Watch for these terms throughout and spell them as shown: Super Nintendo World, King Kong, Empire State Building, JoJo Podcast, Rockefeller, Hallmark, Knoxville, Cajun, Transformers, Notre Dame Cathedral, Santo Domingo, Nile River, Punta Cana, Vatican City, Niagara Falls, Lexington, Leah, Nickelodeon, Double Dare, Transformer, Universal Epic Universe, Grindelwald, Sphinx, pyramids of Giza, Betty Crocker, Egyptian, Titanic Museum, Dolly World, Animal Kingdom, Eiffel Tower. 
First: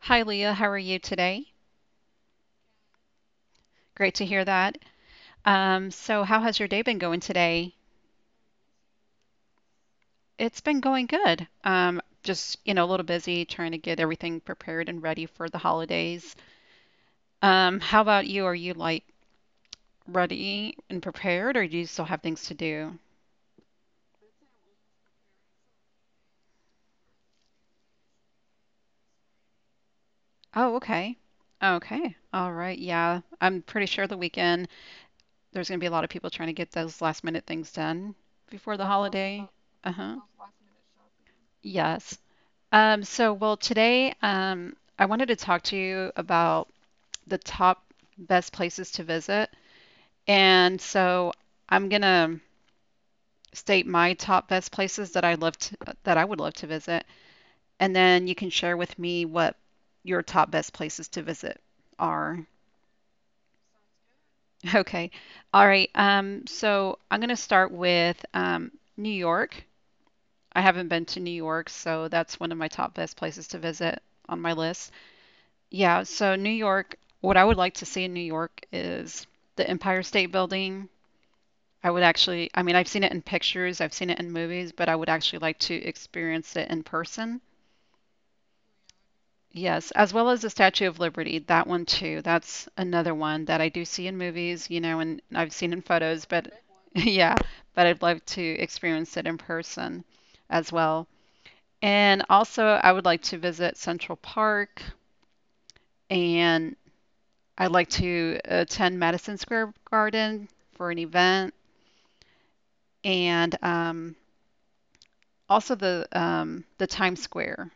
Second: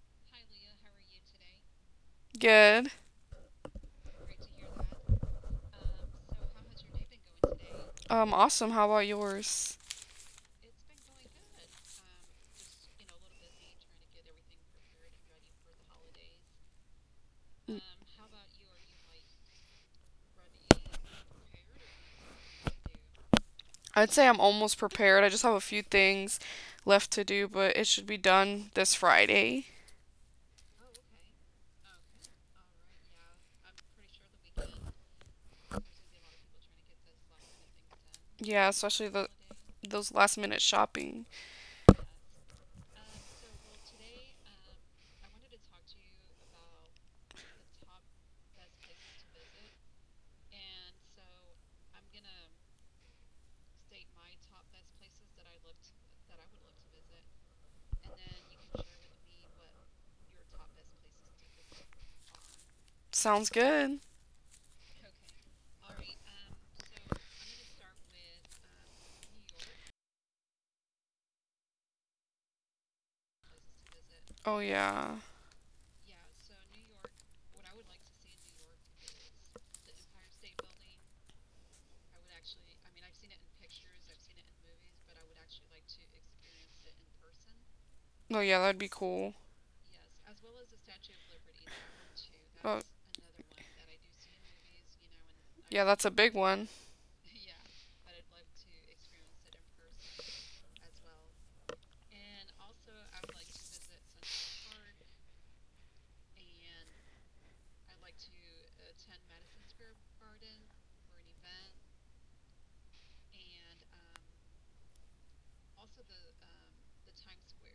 Hi, Leah. How are you today? Good. Great to hear that. How has your day been going today? Awesome. How about yours? It's been going good. Just, you know, a little busy trying to get everything prepared and ready for the holidays. How about you? Are you like ready and prepared, or do you still have things to do? I'd say I'm almost prepared. I just have a few things left to do, but it should be done this Friday. Oh, okay. Okay. All right. Yeah. I'm pretty sure the weekend there's going to be a lot of people trying to get those last minute things done Yeah, before the especially the holiday. those Uh-huh. last minute shopping. Yes. Today I wanted to talk to you about the top best places to visit. And so I'm gonna state my top best places that I love to, that I would love to visit, and then you can share with me what your top best places to visit are. Sounds good. Okay. All right. So I'm gonna start with New York. I haven't been to New York, so that's one of my top best places to visit on Oh my list. yeah. Yeah, so New York, what I would like to see in New York is the Empire State Building. I would actually, I mean, I've seen it in pictures, I've seen it in movies, but I would actually like to experience it in person. Oh yeah, that'd be cool. Yes, as well as the Statue of Liberty, that one too. That's Oh, another one that I do see in movies, you know, and I've seen in yeah, that's a photos, big but one. yeah, but I'd love to experience it in person as well. And also, I would like to visit Central Park and I'd like to attend Madison Square Garden for an event and also the Times Square.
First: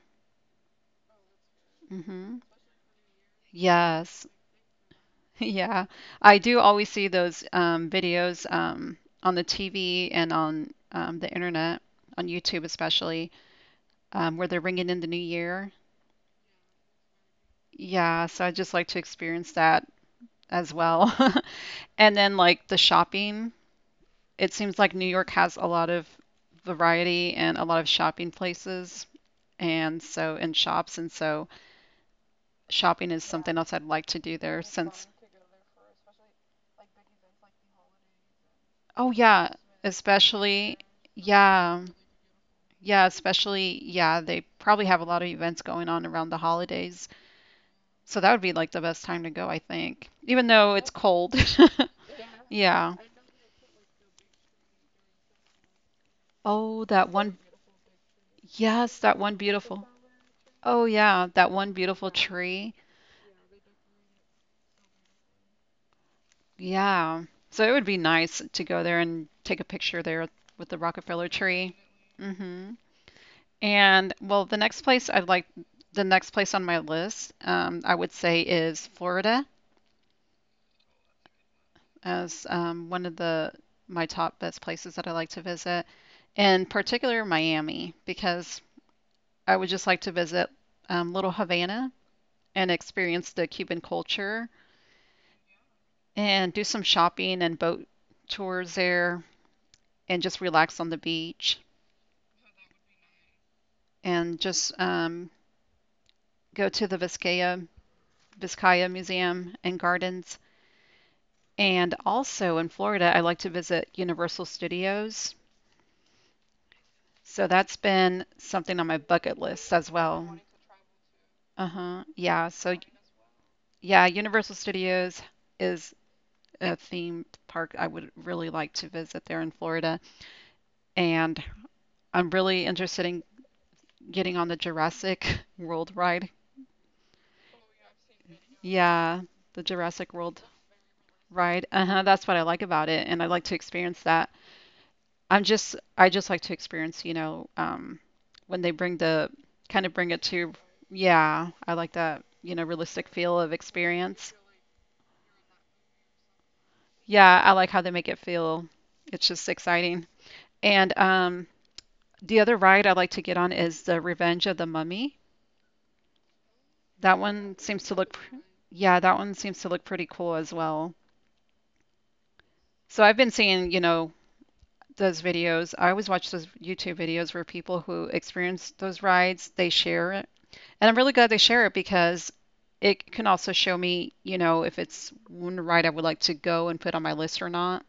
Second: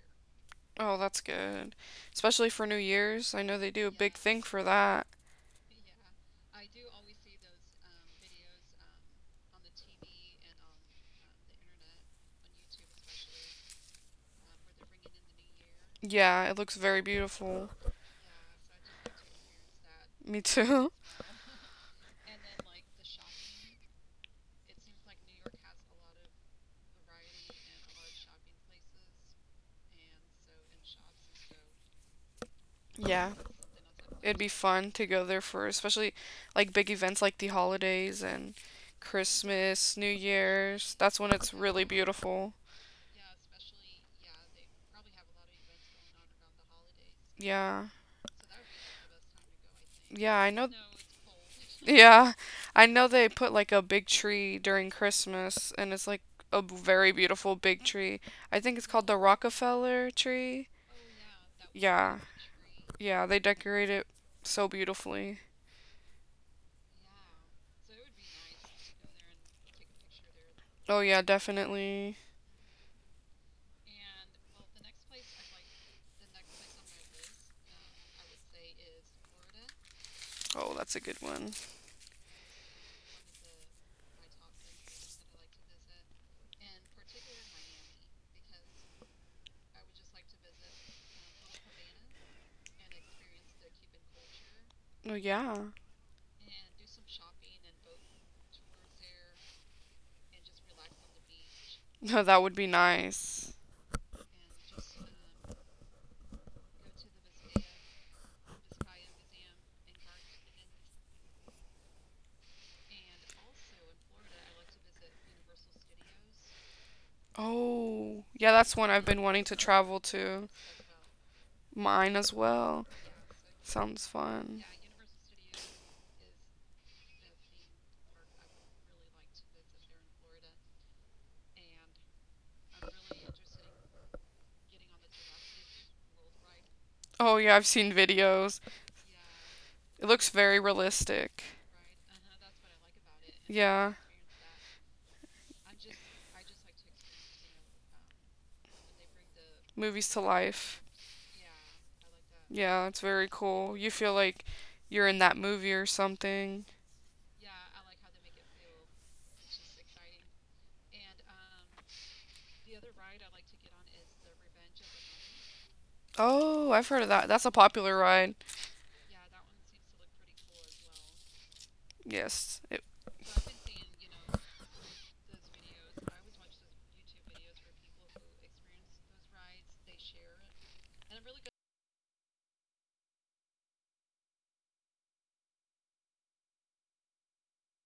Oh, that's good. hmm Especially for New Year's. I know they do a big Yes. thing for that. Yeah. I do always see those videos on the TV and on the internet, on YouTube especially, where they're ringing in the new year. Yeah, it looks very beautiful. Yeah. So I just like to experience that Me as too. well. And then like the shopping. It seems like New York has a lot of variety and a lot of shopping places and so in shops and so shopping is Yeah. something else I'd like to do It'd be there fun since to go there for especially like big events like the holidays and oh yeah, Christmas, New especially Year's. That's when it's yeah. really beautiful. Yeah, especially yeah, they probably have a lot of events going on around the holidays. Yeah. So that would be like the best time to go, I think. Yeah, Even I know. though it's cold. Yeah. I Yeah. know they put like a big tree during Christmas, and it's like Oh, that very one beautiful big tree. I think it's yes, called that the one beautiful. Rockefeller tree. Oh yeah, that one beautiful Yeah. tree. Yeah, they decorate it so beautifully. Yeah. So it would be nice to go there and take a picture there with the Oh Rockefeller yeah, tree. definitely. hmm And well, the next place I'd like, the next place on my list, I would say is Florida Oh, that's a good one. as one of the my top best places that I like to visit, in particular Miami, because I would just like to visit Little Havana and experience the Cuban culture Oh yeah. and do some shopping and boat tours there and just relax on the beach. No, that would be nice. And just go to the Vizcaya Museum and Gardens. And also in Florida, I like to visit Universal Studios. Oh, So yeah, that's that's one I've been been wanting to something on my travel bucket to. list as well. Mine as Uh-huh. well. Yeah. So Sounds yeah, fun. Universal Studios is a theme park I would really like to visit there in Florida. And I'm really interested in getting on the Jurassic World ride. Oh yeah, I've seen videos. Yeah, the It Jurassic looks World. very realistic. Right. Uh-huh. That's what I like about it, and I like to Yeah, experience that. I just like to experience, you know, when they bring the kind of bring movies it to to, life. yeah, I like that, you know, Yeah, it's realistic very feel of cool. You feel experience. like you're in that movie or something. Yeah, I like how they make it feel. It's just exciting. And the other ride I like to get on is the Revenge of the Mummy. Oh, I've heard of That that. That's a one seems to popular look, pr- ride. Yeah, that one seems to look pretty cool as well. Yes, it So I've been seeing, you know, those videos. I always watch those YouTube videos where people who experience those rides, they share it. And I'm really glad they share it because it can also show me, you know, if it's one ride I would like to go and put on my list or not.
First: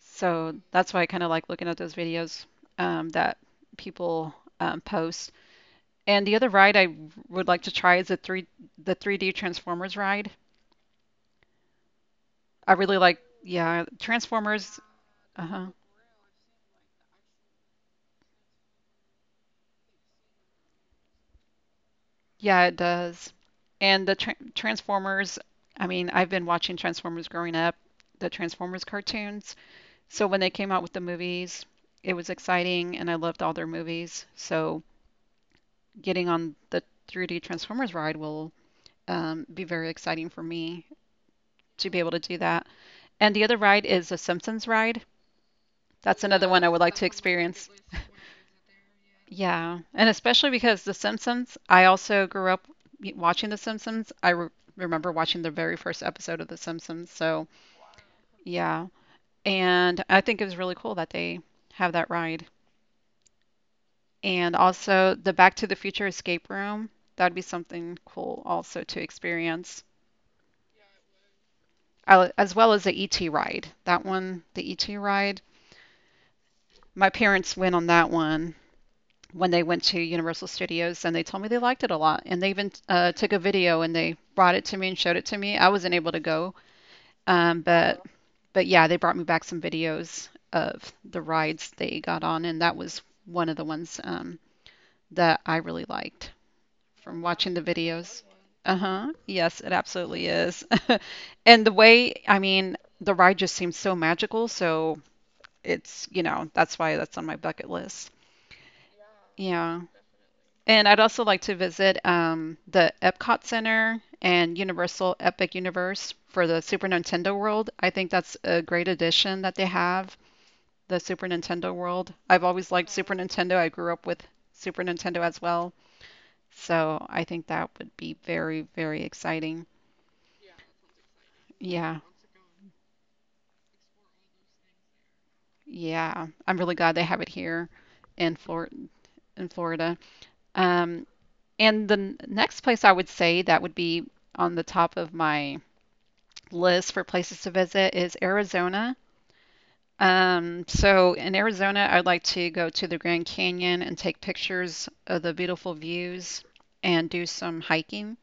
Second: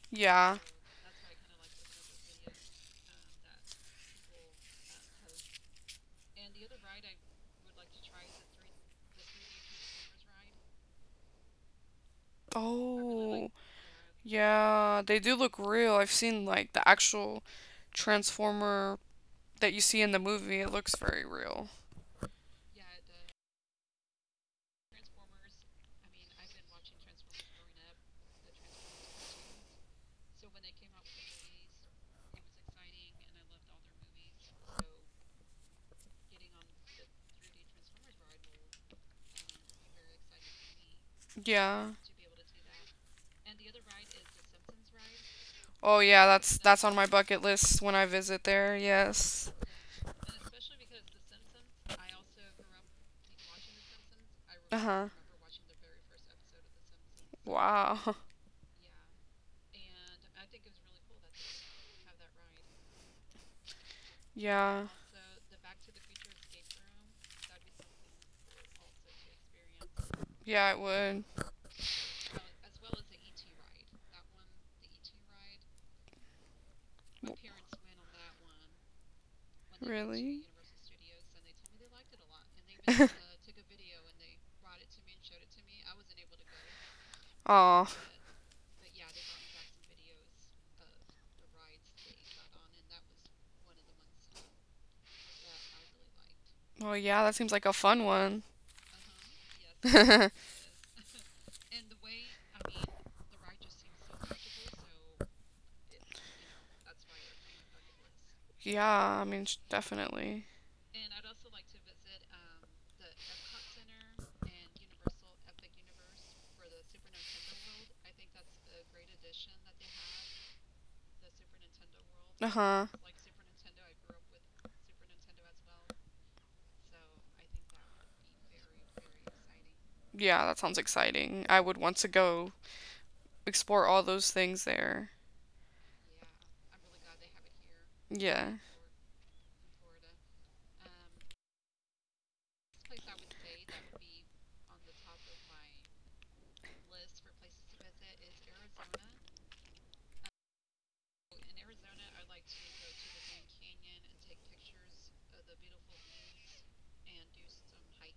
So Yeah. that's why I kind of like looking at those videos that people post. And the other ride I would like to try is the 3D Transformers ride. I really like, Oh, yeah, Transformers. yeah. They do look Uh-huh. real. I've seen like the actual Transformer that you see in the movie. It looks very real. Yeah, it does. And the Transformers, I mean, I've been watching Transformers growing up, the Transformers cartoons. So when they came out with the movies, it was exciting and I loved all their movies. So getting on the 3D Transformers ride will be very exciting for me Yeah. to be able to do that. And the other ride is the Simpsons ride. Oh, That's yeah, another that's one I would that's on like my to bucket experience. list when I visit there. Yes. Yeah, and especially because The Simpsons, I also grew up watching The Simpsons. I re Uh-huh. Remember watching the very first episode of The Simpsons. So, Wow. yeah. And I think it was really cool that they have that ride. And Yeah. also the Back to the Future escape room. That'd be something cool also to experience, Yeah, it would. As well as the ET ride. That one, the ET ride, my W- parents went on that one when they went to Really? Universal Studios, and they told me they liked it a lot. And they even took a video and they brought it to me and showed it to me. I wasn't able to go, um, Aw. but but yeah, they brought me back some videos of the rides they got on, and that was one of the ones that I really liked Well, from yeah, that watching seems the like a fun videos. one. Uh-huh. Yes, it absolutely yeah, is. And the way, I mean, the ride just seems so magical, so it's, you know, that's why that's on my bucket list. I mean, Yeah. definitely. And I'd also like to visit the Epcot Center and Universal Epic Universe for the Super Nintendo World. I think that's a great addition that they have, the Super Nintendo World. I've Uh always huh. liked Super Nintendo. I grew up with Super Nintendo as well. So I think that would be very, very exciting. Yeah, that sounds exciting. I would Yeah, want to go explore all those things there. yeah. I'm really glad they have it here in Yeah. Flor in Florida. Um, and the next place I would say that would be on the top of my list for places to visit is Arizona. So in Arizona, I'd like to go to the Grand Canyon and take pictures of the beautiful views and do some hiking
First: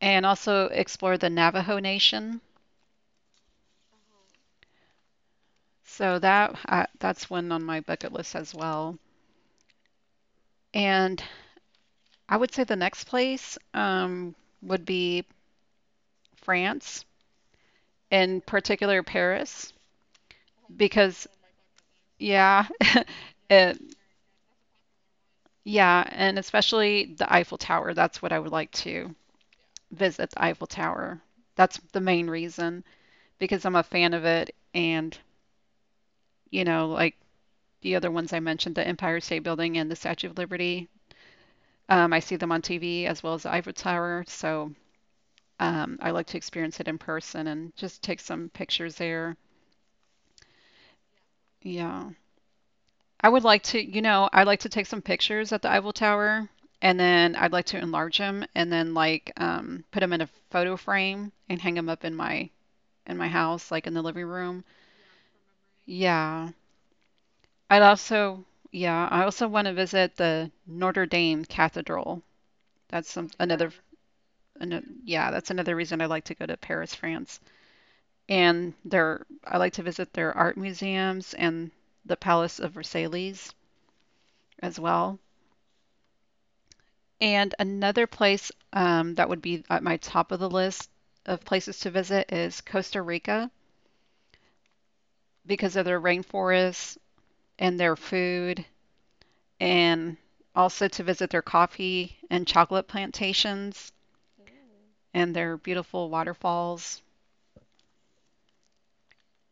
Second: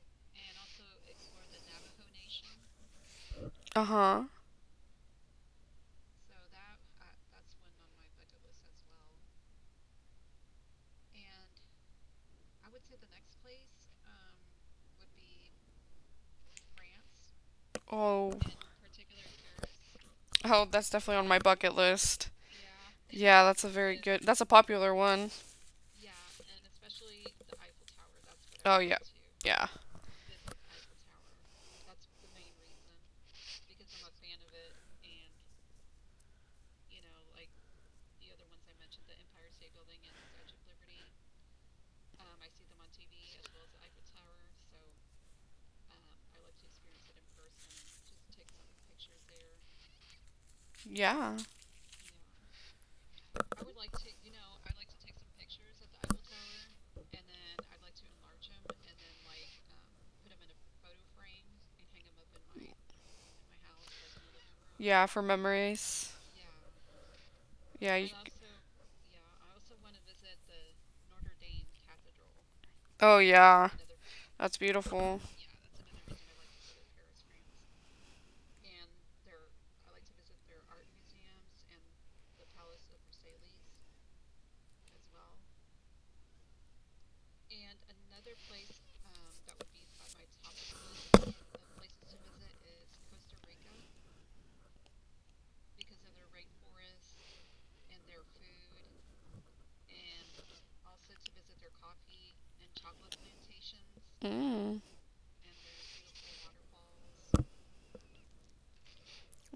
and also explore the Navajo Nation. Uh huh. So that that's one on my bucket list as well. And I would say the next place would be France, Oh. in particular Paris, Oh, that's definitely because on my bucket list. yeah, Yeah, that's a uh, very good. That's a popular one. yeah, and especially the Eiffel Tower. That's what I would like Oh yeah. to Yeah. visit the Eiffel Tower. That's the main reason because I'm a fan of it. And, you know, like the other ones I mentioned, the Empire State Building and the Statue of Liberty, I see them on TV as well as the Eiffel Tower. So I like to experience it in person and just take some pictures there. Yeah. Yeah. I would like to, you know, I'd like to take some pictures at the Eiffel Tower and then I'd like to enlarge them and then like put them in a photo frame and hang them up in my house like in the living room. Yeah, for memories. Yeah. I'd Yeah. Also yeah, I also want to visit the Notre Dame Cathedral. That's Oh, some yeah. another That's beautiful. yeah, that's another reason I like to go to Paris, France. And their I like to visit their art museums and the Palace of Versailles as well. And another place that would be at my top of the list of places to visit is Costa Rica because of their rainforests and their food, and also to visit their coffee and chocolate plantations Mm. and their beautiful waterfalls.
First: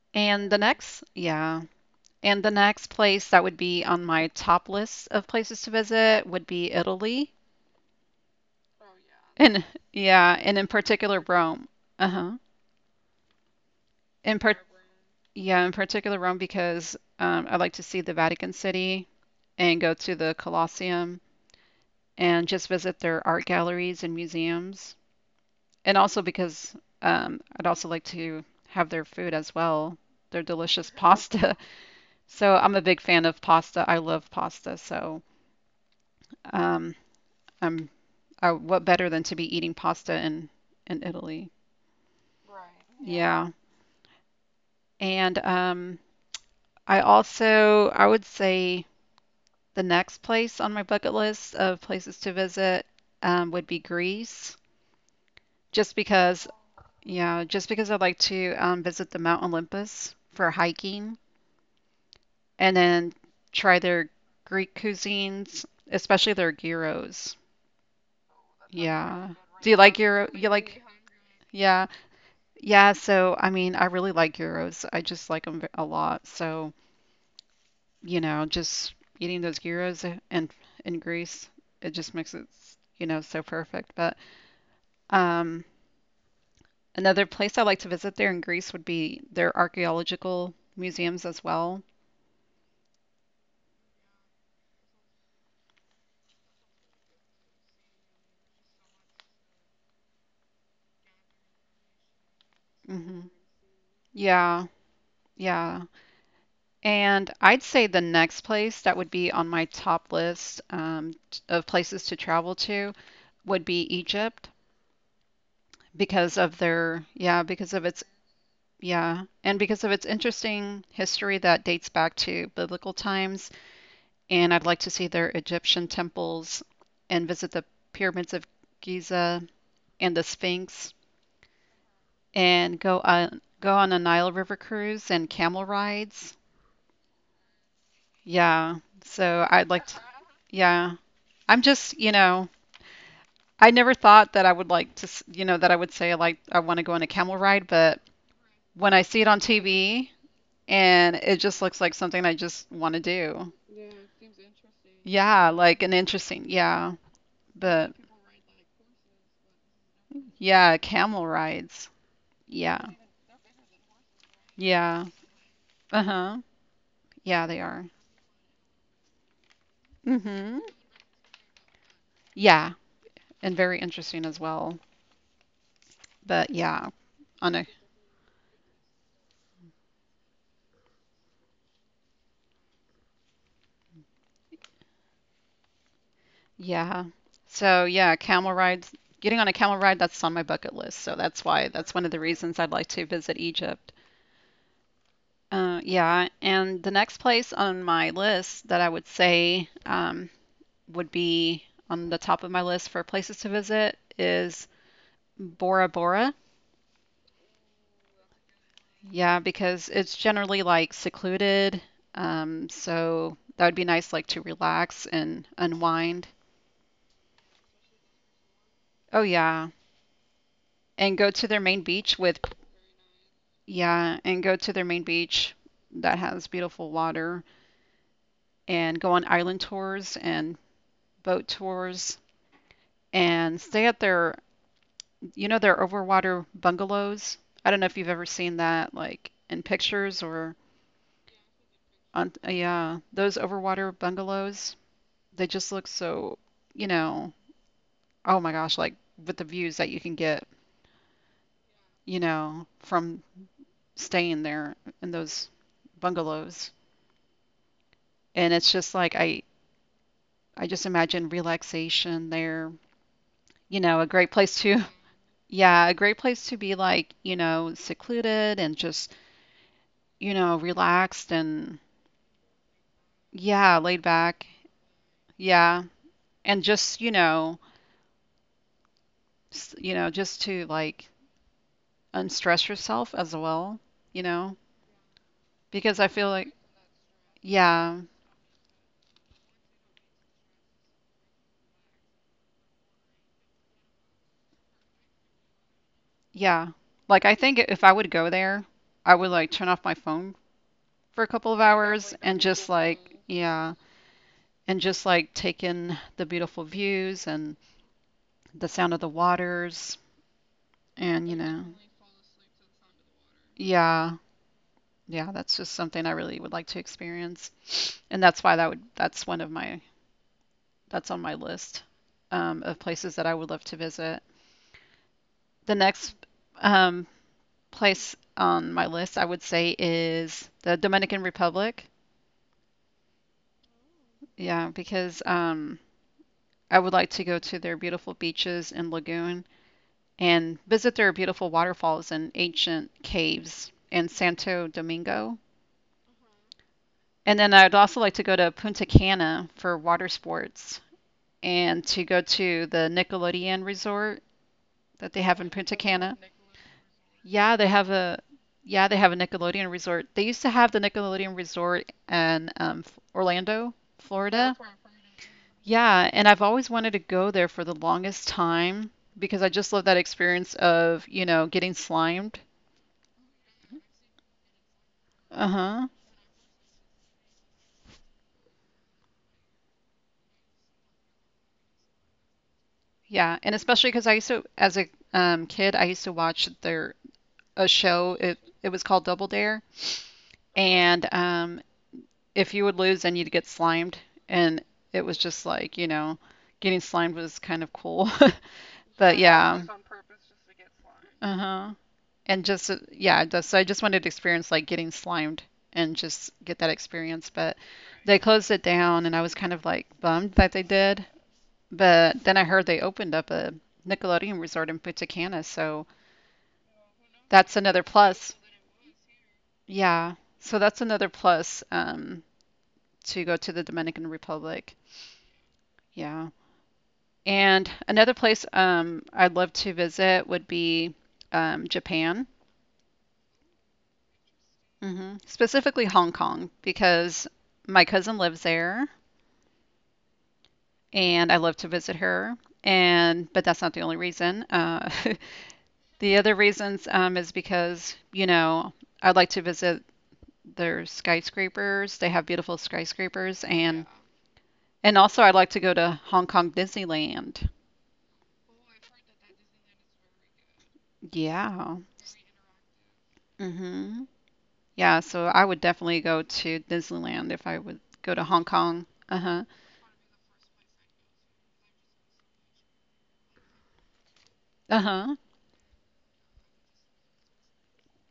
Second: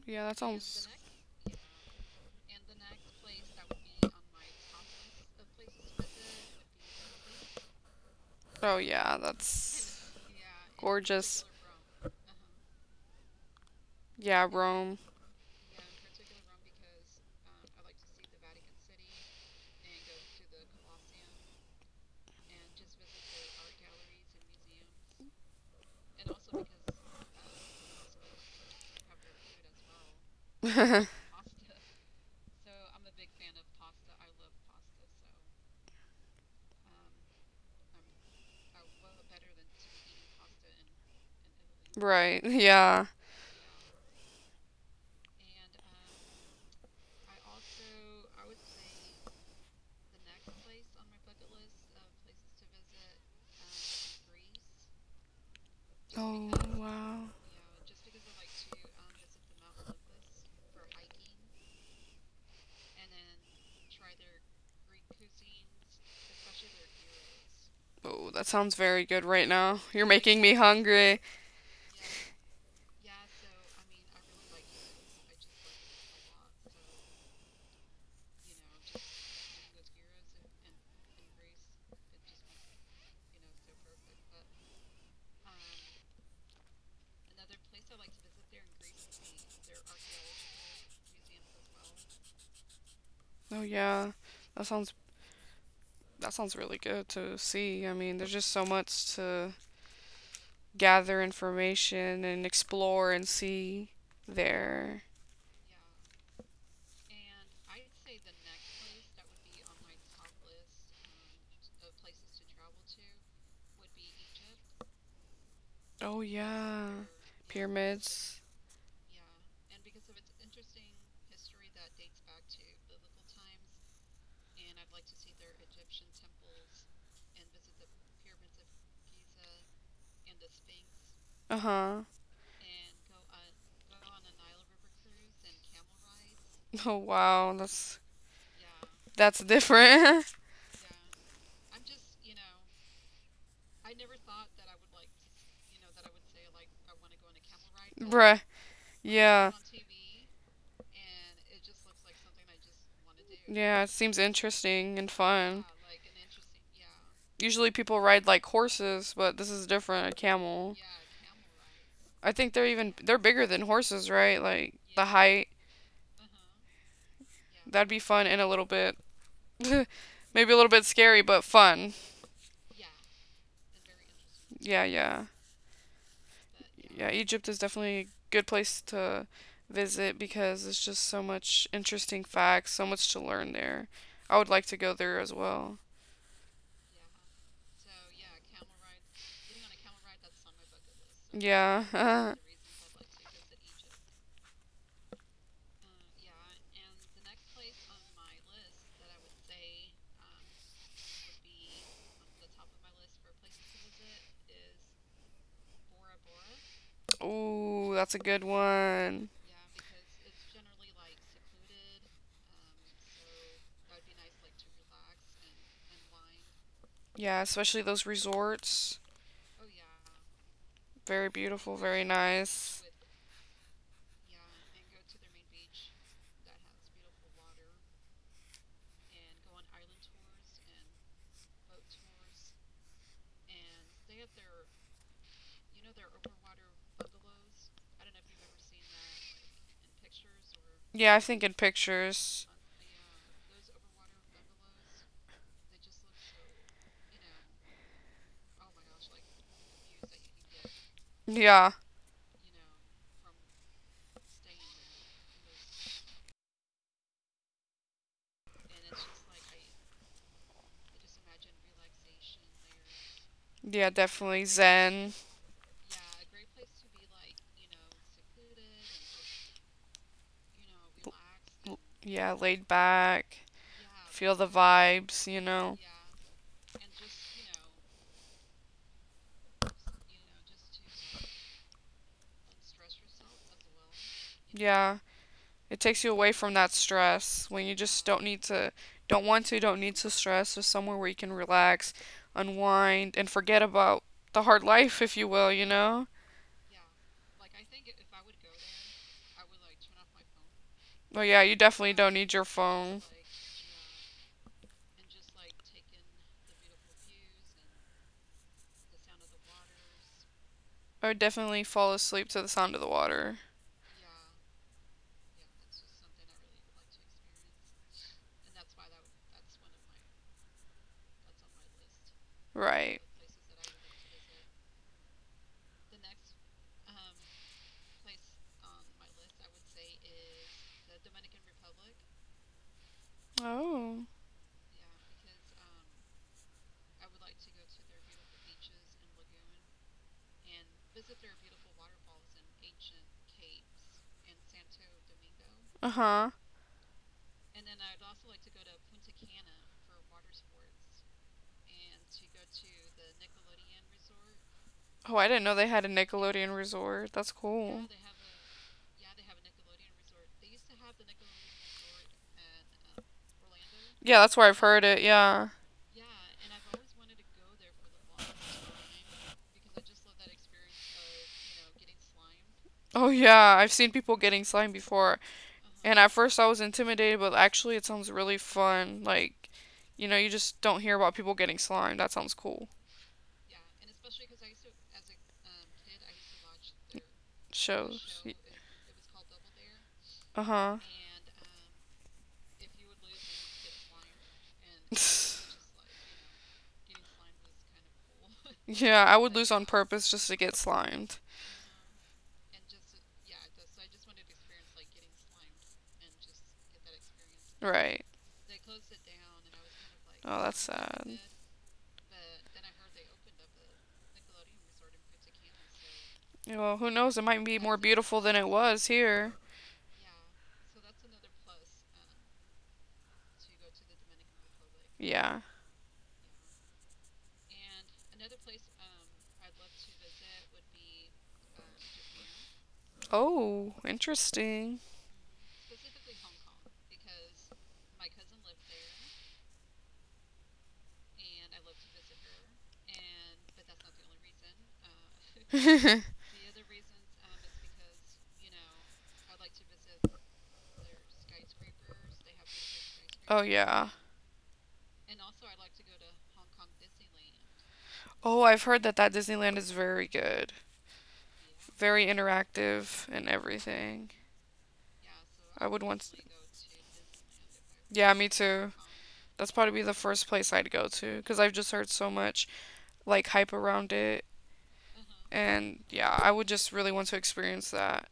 Yeah, that sounds. Yeah, and the next place that would be on my top list of places to visit would be Italy. Oh, yeah, And that's yeah, and in particular, gorgeous. Rome. Uh-huh. In Yeah, part, Rome. yeah, in particular Rome because I like to see the Vatican City and go to the Colosseum and just visit their art galleries and museums. And also because I'd also like to have their food as well, their delicious pasta. So I'm a big fan of pasta. I love pasta. So um, I'm what better than to be eating pasta in Italy? Right. Yeah. Yeah. Yeah. And I also I would say. The next place on my bucket list of places to visit would be Greece, just Oh, because, wow. yeah, just because I'd like to visit the Mount Olympus for hiking and then try their Greek cuisines, especially their gyros. Oh, that sounds very good Yeah. right Do you now. like You're gyro? making You me like? hungry. Yeah. Yeah, so I really like gyros. I just like them a lot. So, just eating those gyros and in Greece, it just makes it, so perfect. But Um, Another place I like to visit there in Greece would be their archaeological museums as well. Oh, yeah. That sounds that sounds really good to see. I mean, there's just so much to gather information and explore and Hmm see Yeah, there. yeah. And I'd say the next place that would be on my top list of places to travel to would be Egypt Oh because of yeah, their, yeah, because of its, pyramids. yeah, and because of its interesting history that dates back to biblical times. And I'd like to see their Egyptian temples and visit the pyramids of Giza and the Sphinx. Uh huh. And go on a Nile River cruise and camel rides. Oh wow, that's Yeah. that's So I'd like to, different. you yeah. I'm just, I never thought that I would like to, you know, that I would say like I want to go on a camel ride, but ride. But bruh. when I see it on Yeah. TV and it just looks like something I just want to do. Yeah, it seems interesting and Yeah, fun. like an interesting, yeah. Usually But people ride like horses, but this is different, a camel. yeah, Ride. camel rides. I think they're Yeah. even they're bigger than horses, right? Like the, yeah, Yeah. height. Uh-huh. Yeah, they are. That'd be fun and a little bit, maybe a Mm-hmm. little bit scary, but fun. Yeah, and very interesting as well. Yeah, yeah. But yeah, Yeah, Egypt on is a definitely a good place to visit, because it's just so much interesting facts, so much to learn there. I would like to go there as well. yeah. So yeah, camel rides. Getting on a camel ride, that's on my bucket list. So that's why that's one of the Yeah. reasons I'd like to visit Egypt. Yeah, and the next place on my list that I would say would be on the top of my list for places to visit is Bora Bora. Ooh, that's a good one. Yeah, because it's generally like secluded. So that would be nice, like to relax and unwind. Yeah, especially those resorts. Oh, yeah. Very And go to beautiful, their main very beach with nice. Yeah, and go to their main beach that has beautiful water and go on island tours and boat tours and stay at their, their overwater bungalows. I don't know if you've ever seen that, like in pictures or Yeah, I think in on, pictures. yeah, those overwater bungalows. They just look so, you know, oh my gosh, like with the views that you can get, Yeah, from staying there in those bungalows. And it's just like I just imagine relaxation there, you yeah, know, a great definitely place to, zen. yeah, a great place to be like, secluded and just, relaxed l- and, Yeah, laid back, yeah, laid feel the back. vibes, you know. Yeah. And just, you know, just to like unstress yourself as well, you know, Yeah, it because takes I you away feel like, from that stress when you yeah, just don't need to, don't want to, don't need to stress. Just somewhere where you can relax, unwind, and forget about the hard life, if you will, you know? yeah. Like, I think if I would go there, I would like turn off my phone But for a yeah, couple you of definitely hours don't need and your just phone. like, yeah, and just like take in the beautiful views and the sound of the waters. I would And, definitely fall asleep to the sound of the water. yeah, yeah, that's just something I really would like to experience. And that's why that would, that's one of my, that's on my list of Right. places that I would love to visit. The next um, place on my list, I would say, is the Dominican Republic. Oh. Yeah, because I would like to go to their beautiful beaches and lagoon and visit their beautiful waterfalls and ancient caves in Santo Domingo. Uh huh. And then I'd also like to go to Punta Cana for water sports and to go to the Nickelodeon resort that Oh, they I have didn't in know they Punta had a Cana. Nickelodeon resort. That's Yeah, they cool. have a, yeah, they have a Nickelodeon resort. They used to have the Nickelodeon resort in Orlando, Yeah, that's where I've Florida. heard it. Yeah. Yeah, and I've always wanted to go there for the longest time because I just love that experience of, getting slimed. Oh yeah, I've seen people getting slime before, Uh-huh. and at first I was intimidated, but actually it sounds really fun. Like, you know, you just don't hear about people getting slime. That sounds cool. Yeah, and especially because I used to, as a kid, I used to watch their a show. Shows. It was called Double Dare, Uh huh. and if you would lose, then you'd get slimed, and it was just like, you know, getting slimed was kind of cool. yeah, but I oh, would lose yeah, on purpose just to get slimed. uh huh, and just yeah, just, so I just wanted to experience like getting slimed and just get that experience. But Right. they, right, closed it down, and I was kind of like bummed Oh, that that's they did. sad. But then I heard they opened up a Nickelodeon resort in Punta Cana, so Well, who knows? It might that's be more another beautiful plus. than it was here. Yeah. So that's another plus to go to the Dominican Republic. Yeah. Yeah. And another place I'd love to visit would be Japan, Oh, interesting. hmm specifically Hong Kong, because my cousin lives there and I love to visit her. And but that's not the only reason. Oh the other reasons is because, I'd like to visit. There's skyscrapers. They have beautiful skyscrapers, yeah. and also I like to go to Hong Kong Disneyland. Oh, I've heard that that Disneyland is very good. Yeah. Very interactive and hmm everything. Yeah, so I would I would definitely want. go to Disneyland if I would Yeah, go to me Hong too. Kong. Uh-huh. That's probably the first place I'd go to, because I've just heard so much like hype around it, Uh-huh. and yeah, I would just really want to experience that.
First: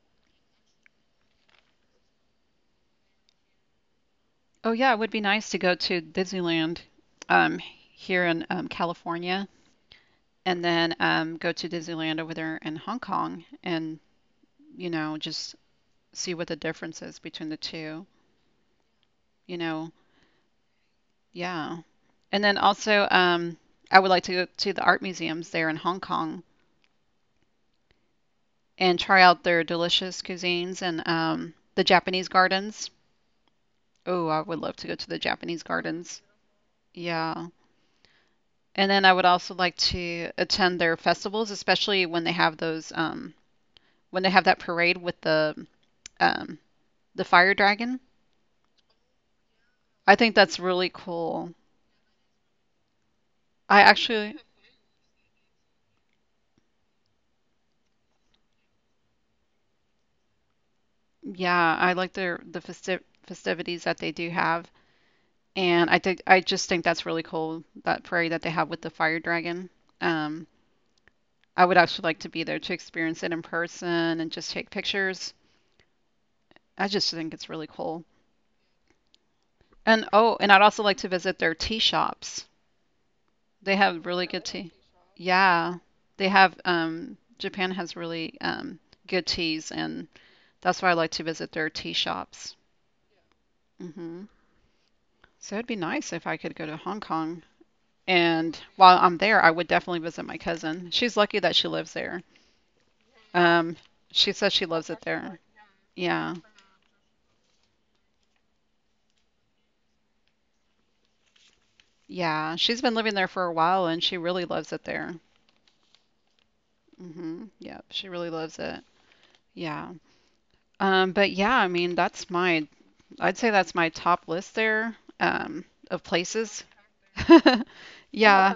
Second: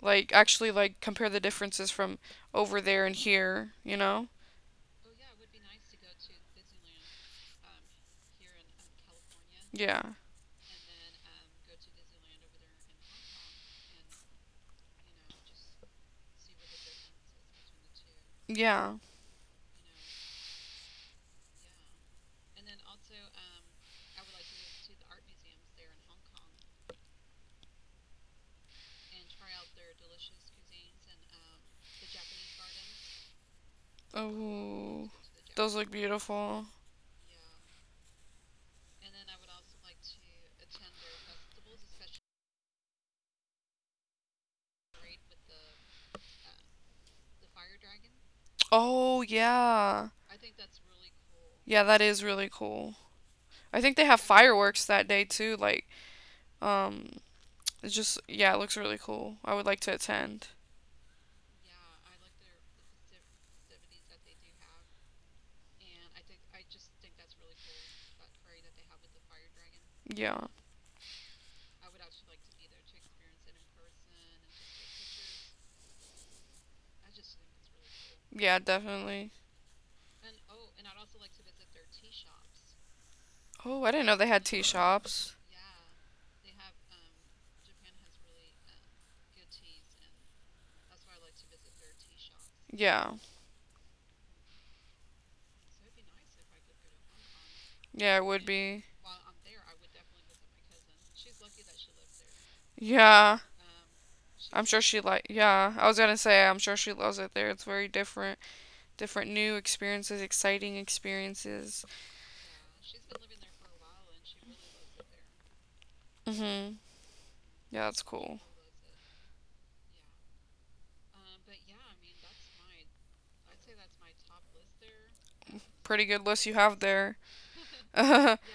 Like actually, like compare the differences from over there and here. You know? Oh yeah, it would be nice to go to Disneyland here in California, Yeah. and then go to Disneyland over there in Hong Kong, and you know just see what the difference is between the two, Yeah. you know. Yeah. And then also, I would like to go to the art museums there in Hong Kong and try out their delicious cuisines and the Japanese gardens. Oh, I would love to go to Oh, the Japanese those look gardens. beautiful. Yeah. And then I would also like to attend their festivals, especially when they have those when they have that parade with um, the fire dragon. Oh yeah, I think that's really cool. yeah, that is really cool. I I think they have actually, fireworks that day too. Like, um, it's just, yeah, it looks really cool. I would like to attend. yeah, I like their the festi festivities that they do have. And I think I just think that's really cool, that parade that they have with the fire dragon. Um, Yeah. I would actually like to be there to experience it in person and just take pictures. I just think it's really cool. Yeah, definitely. And oh, and I'd also like to visit their tea shops. They Oh, I have didn't know really they good had tea tea. shops. Yeah, they have. Japan has really good teas, and that's why I like to visit their tea shops. Yeah. Hmm So it'd be nice if I could go to Hong Kong. Yeah, it would And be. while I'm there, I would definitely visit my cousin. She's lucky that she lives there. Yeah. Um, she says she I'm sure loves she it like there. Yeah, I was gonna Yeah, say I'm sure she loves it there. It's very different new experiences, exciting experiences. yeah. She's been living there for a while and she really loves it there. Mhm. Hmm Yeah, Yep, that's she really cool. loves it. Yeah. But yeah, that's my, I'd say that's my top list there, of Pretty good list you places. have there. yeah, Yeah.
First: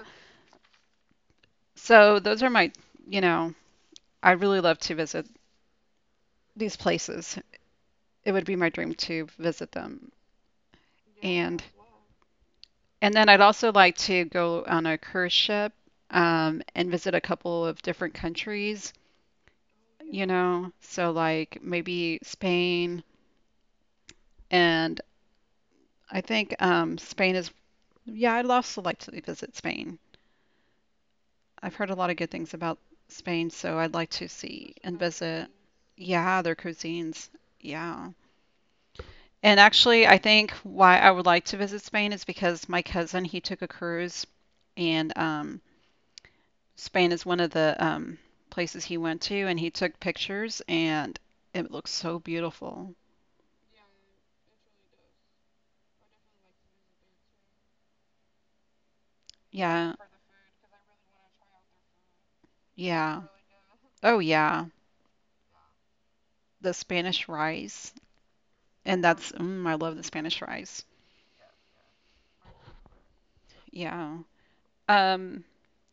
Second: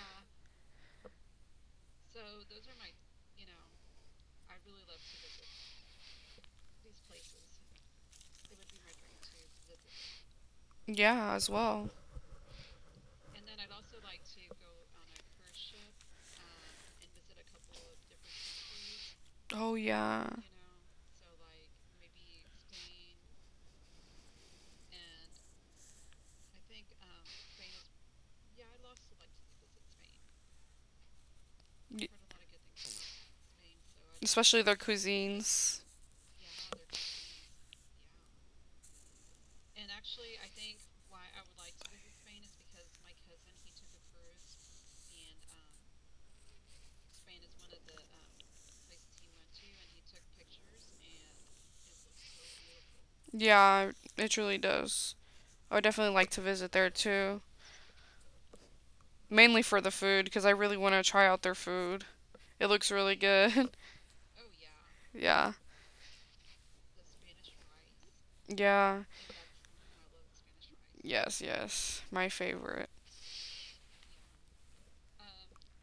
So those are my, you know, I really love to visit these places. It would be my dream to visit them. as And well. And then I'd also like to go on a cruise ship and visit a couple of different countries, Oh yeah. So like maybe Spain. And I think Spain is, yeah, I'd also like to visit Spain. I've heard a lot Y- of good things about Spain, so I'd like to Especially see their and visit, cuisines. yeah, their cuisines. Yeah. And actually, I think why I would like to visit Spain is because my cousin, he took a cruise, and Spain is one of the places he went to, and he took pictures, and it looks so beautiful. Yeah, it really does. I would definitely like to visit there too, mainly for Yeah, the food because I really want to try out their food. It looks yeah. really good. Oh, yeah. yeah, The Spanish rice. And yeah, that's, mm, I love the Spanish rice. yes, yes, my favorite. Yeah. Um,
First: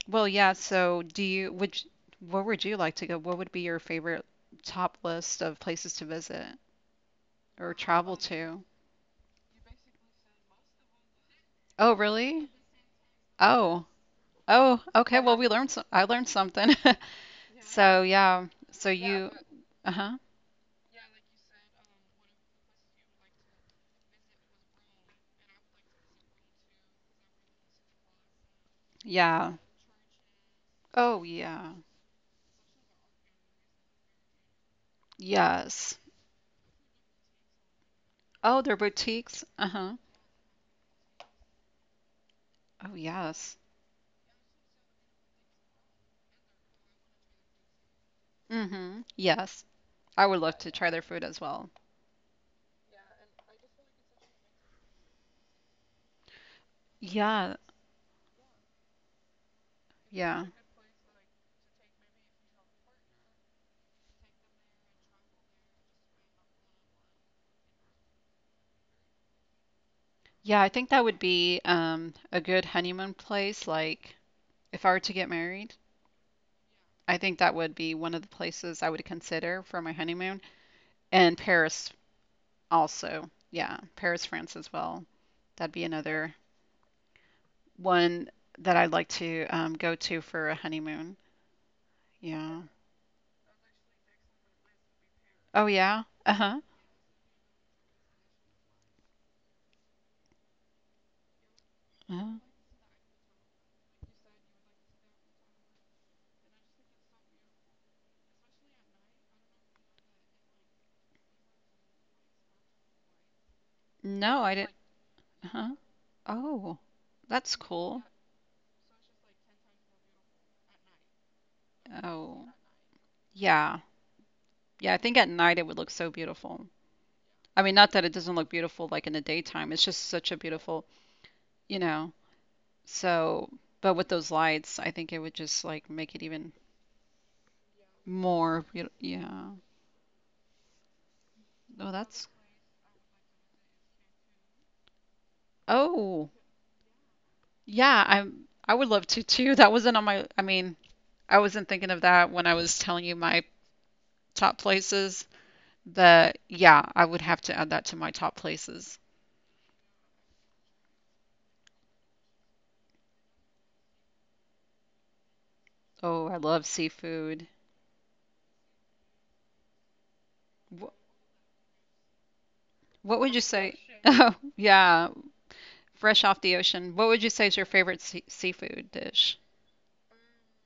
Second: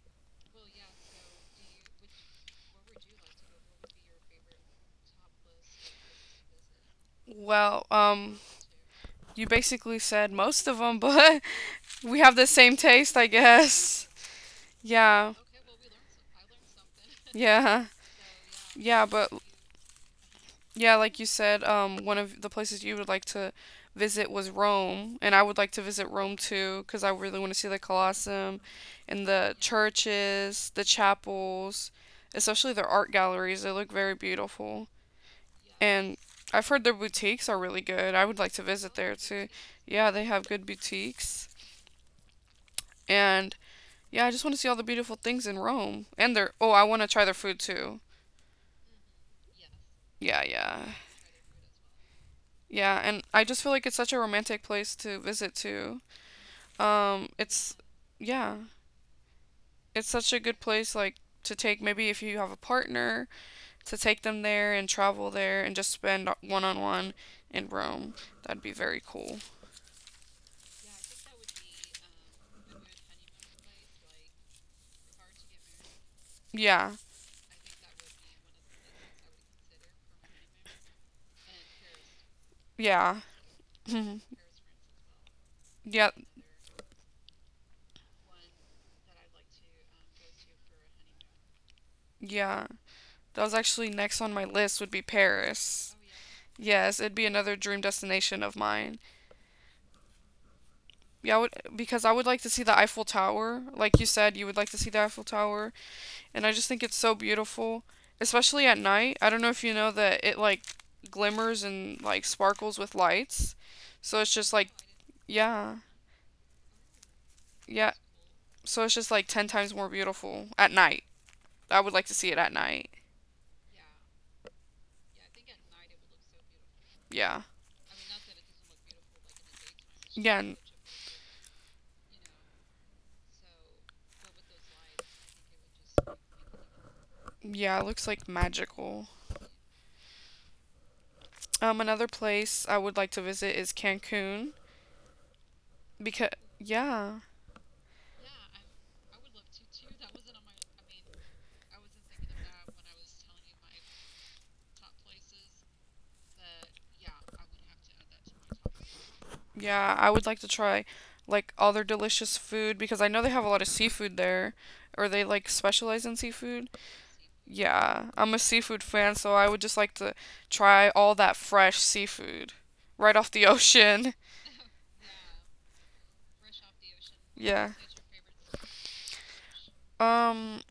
well, yeah, so do you, would, you- where would you like to go? What would be your favorite top list of places to visit or Well, travel to? you basically said most of them, but Oh, we have the really? same taste, I Oh, guess. oh, okay. Yeah, Well, I learned something. yeah, So, yeah. So yeah, but you, uh-huh. yeah, like you said, one of the places you would like to visit was Rome, and I would like to visit Rome too, because I really want to see the Colosseum and the Yeah. churches, the Oh, yeah. chapels, especially their art galleries. They look very beautiful. Yes. And I've heard their boutiques are really good. I would like to Oh, their visit there too. boutiques. Uh-huh. Yeah, they have good boutiques. Oh, And yes. yeah, I just want to see all the beautiful things in Rome. Oh, I want to try their food too. Mm-hmm. Yes. I Yeah, would love yeah. to try their food as well. Yeah, and I just feel like it's such a romantic place to visit too. Yeah. It's Yeah, it's such a Yeah. good place like to take, maybe if you have a partner, to take them there and travel there and just spend one on one in Rome. That'd be very cool. Yeah, I think that would be a good honeymoon place. Like if I were to get married, Yeah. I think that would be one of the places I would consider for my honeymoon. And Paris Yeah. also. Yeah, Paris, France as well. That'd be yeah. another one that I'd like to go to for a honeymoon. Yeah. Yeah. That was actually next on my list would be Oh Paris. yeah. Uh-huh. Yes, it'd be another dream destination of mine. Yeah, I would, because I would like Uh-huh. to see the Eiffel Tower. Like you said, you would like to see the Eiffel Tower. And I just think it's so beautiful, especially at night. I don't know if you know that it like glimmers and like sparkles with lights. So it's No, just I like, didn't. yeah. Huh? Oh, that's Yeah. cool. So it's just like 10 times more beautiful at night. I would like to see it at Oh, night. yeah. Yeah, I think at night it would look so beautiful. Yeah. Not that it doesn't look beautiful like in the daytime. It's just Yeah. such a And beautiful, you know. So, but with those lights, I think it would just like make it even yeah, it looks like more beautiful. magical. Yeah. Oh, Another that's. place I would like to visit is Cancun because Oh, yeah. yeah. I'm. I would love to too. That wasn't on my. I mean, I wasn't thinking of that when I was telling you my top places. But yeah, I would have to add that to my top places. Yeah, I would like to try like all their delicious food because I know they have a lot of seafood there, or they like specialize in Oh, I seafood. love seafood. Yeah, I'm a seafood fan, so I would just like to try Wh- all that fresh seafood right What off would you the say? ocean. Oh, yeah, fresh off the ocean. What would you say is your Yeah. favorite seafood dish? Um,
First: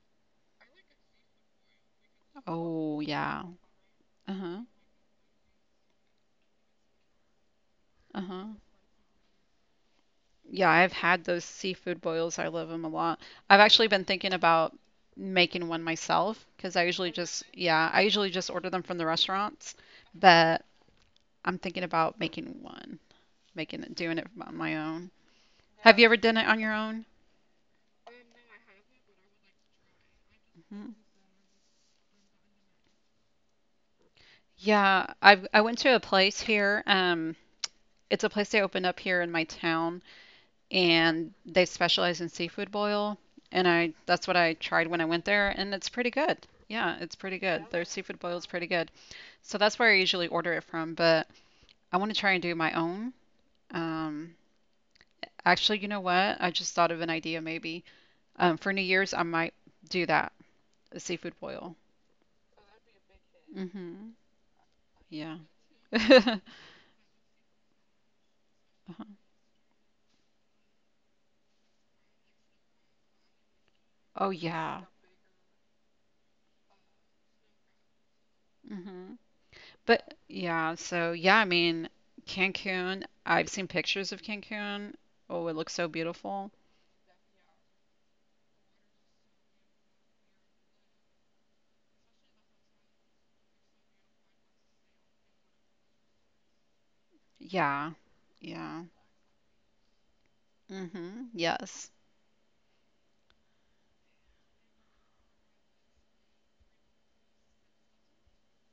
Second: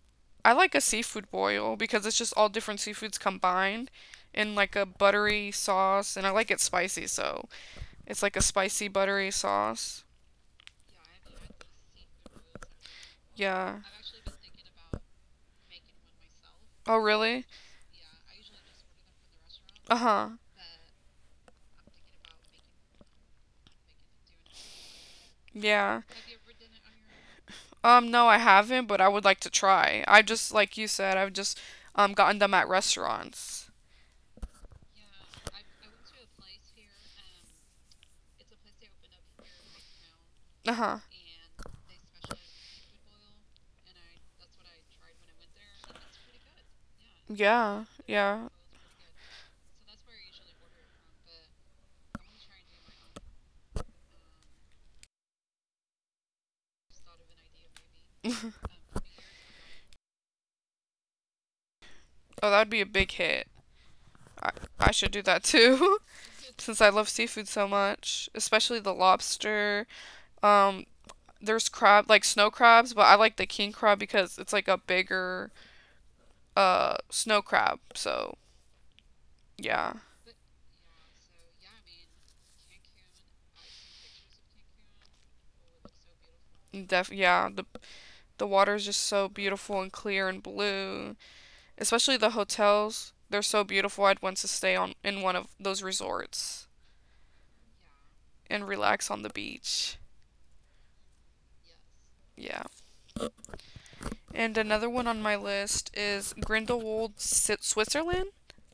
I like a seafood boil because it's just all different Oh, seafoods yeah. combined in Uh-huh. like a buttery sauce, and I like it spicy, so it's like a Uh-huh. spicy buttery sauce. Yeah, I've had those seafood boils. I love them a lot. I've Yeah. actually been thinking about making one myself because I Oh, usually just, really? yeah, I usually just order them from the restaurants, Uh-huh. but I'm thinking about making one, making it, doing it on my own. Have Yeah. you ever done it on your own? No, I haven't, but I would like to try. I just, like you Mhm. said, I've just gotten them at restaurants. Yeah, I went to a place here. It's a place they opened up here in my town, Uh-huh. and they specialize in seafood boil. And I that's what I tried when I went there, and it's pretty good. Yeah, it's pretty good. Yeah. Their seafood boil Yeah. is pretty good. So that's where I usually order it from, but I want to try and do my own. Um, Actually, you know what? I just thought of an idea maybe. For New Year's, I might do that, a seafood boil. Oh, that would be a big hit. hmm I, I should do Yeah. that too, Uh-huh. since I love seafood so much, especially the lobster. Um, there's crab, like snow crabs, but I like the king crab Oh, because it's like a yeah. bigger snow crab. So, Mhm. yeah. But yeah, so yeah, I mean, Cancun, I've seen pictures of Cancun. Oh, it looks so beautiful. Def Yeah, the water is just so beautiful and clear and blue. Especially the hotels. They're so beautiful. I'd want to stay on in one of those resorts Yeah. and Yeah. relax on the beach. Mm-hmm. Yes. Yeah. And another one on my list is Grindelwald, Switzerland.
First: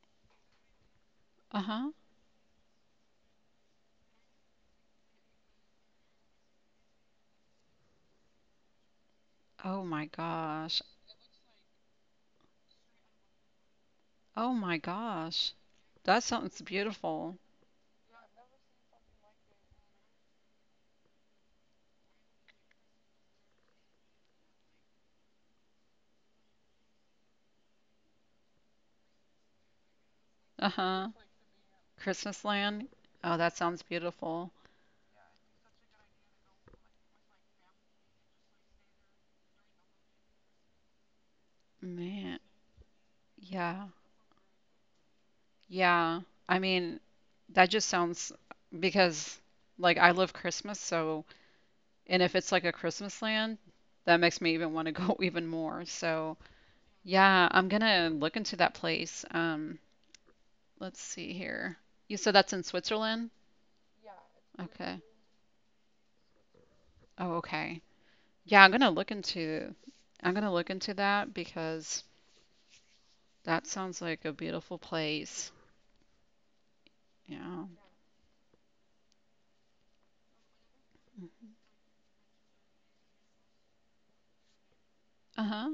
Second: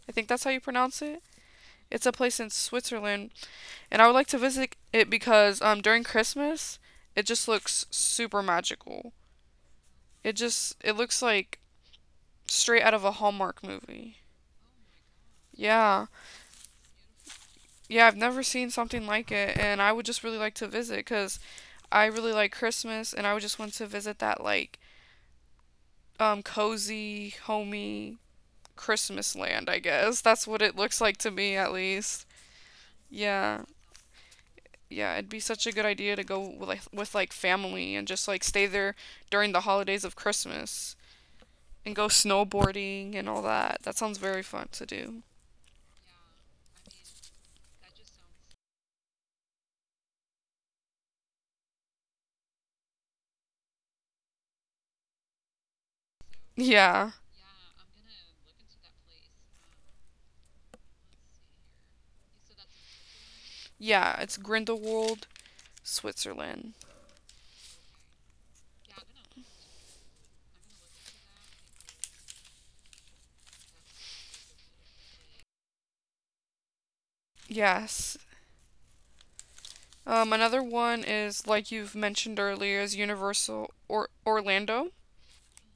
I think that's how you pronounce it. Uh-huh. It's a place in Switzerland, and I would like to visit it because during Christmas, it just looks super magical. Oh my gosh. It looks like straight out of a Hallmark movie. Oh my gosh. Yeah. That sounds beautiful. Yeah, I've never seen something like it, and I would just really like to visit, cuz I really like Christmas, and I just want to visit that like cozy, homey Christmas land. I guess that's what it looks Uh-huh. like to me, at least. Christmas land. Oh, that Yeah, sounds beautiful. yeah, it'd be such a good idea to go with like, family and just like stay there during the holidays of Christmas and go Man. snowboarding and all that. Yeah. That sounds very fun to do. Yeah. I mean, that just sounds because like I love Christmas, so. And if it's like a Christmas land, that makes me even want to go even more. So, Yeah, yeah, I'm gonna look into that place. Let's see here. You said that's in Switzerland? yeah, it's Okay. Grindelwald, Switzerland. Oh, okay. Yeah, I'm gonna look into that because that sounds like a beautiful place. Yeah. Yes. Another one is like you've mentioned earlier is Universal or Orlando. Uh-huh.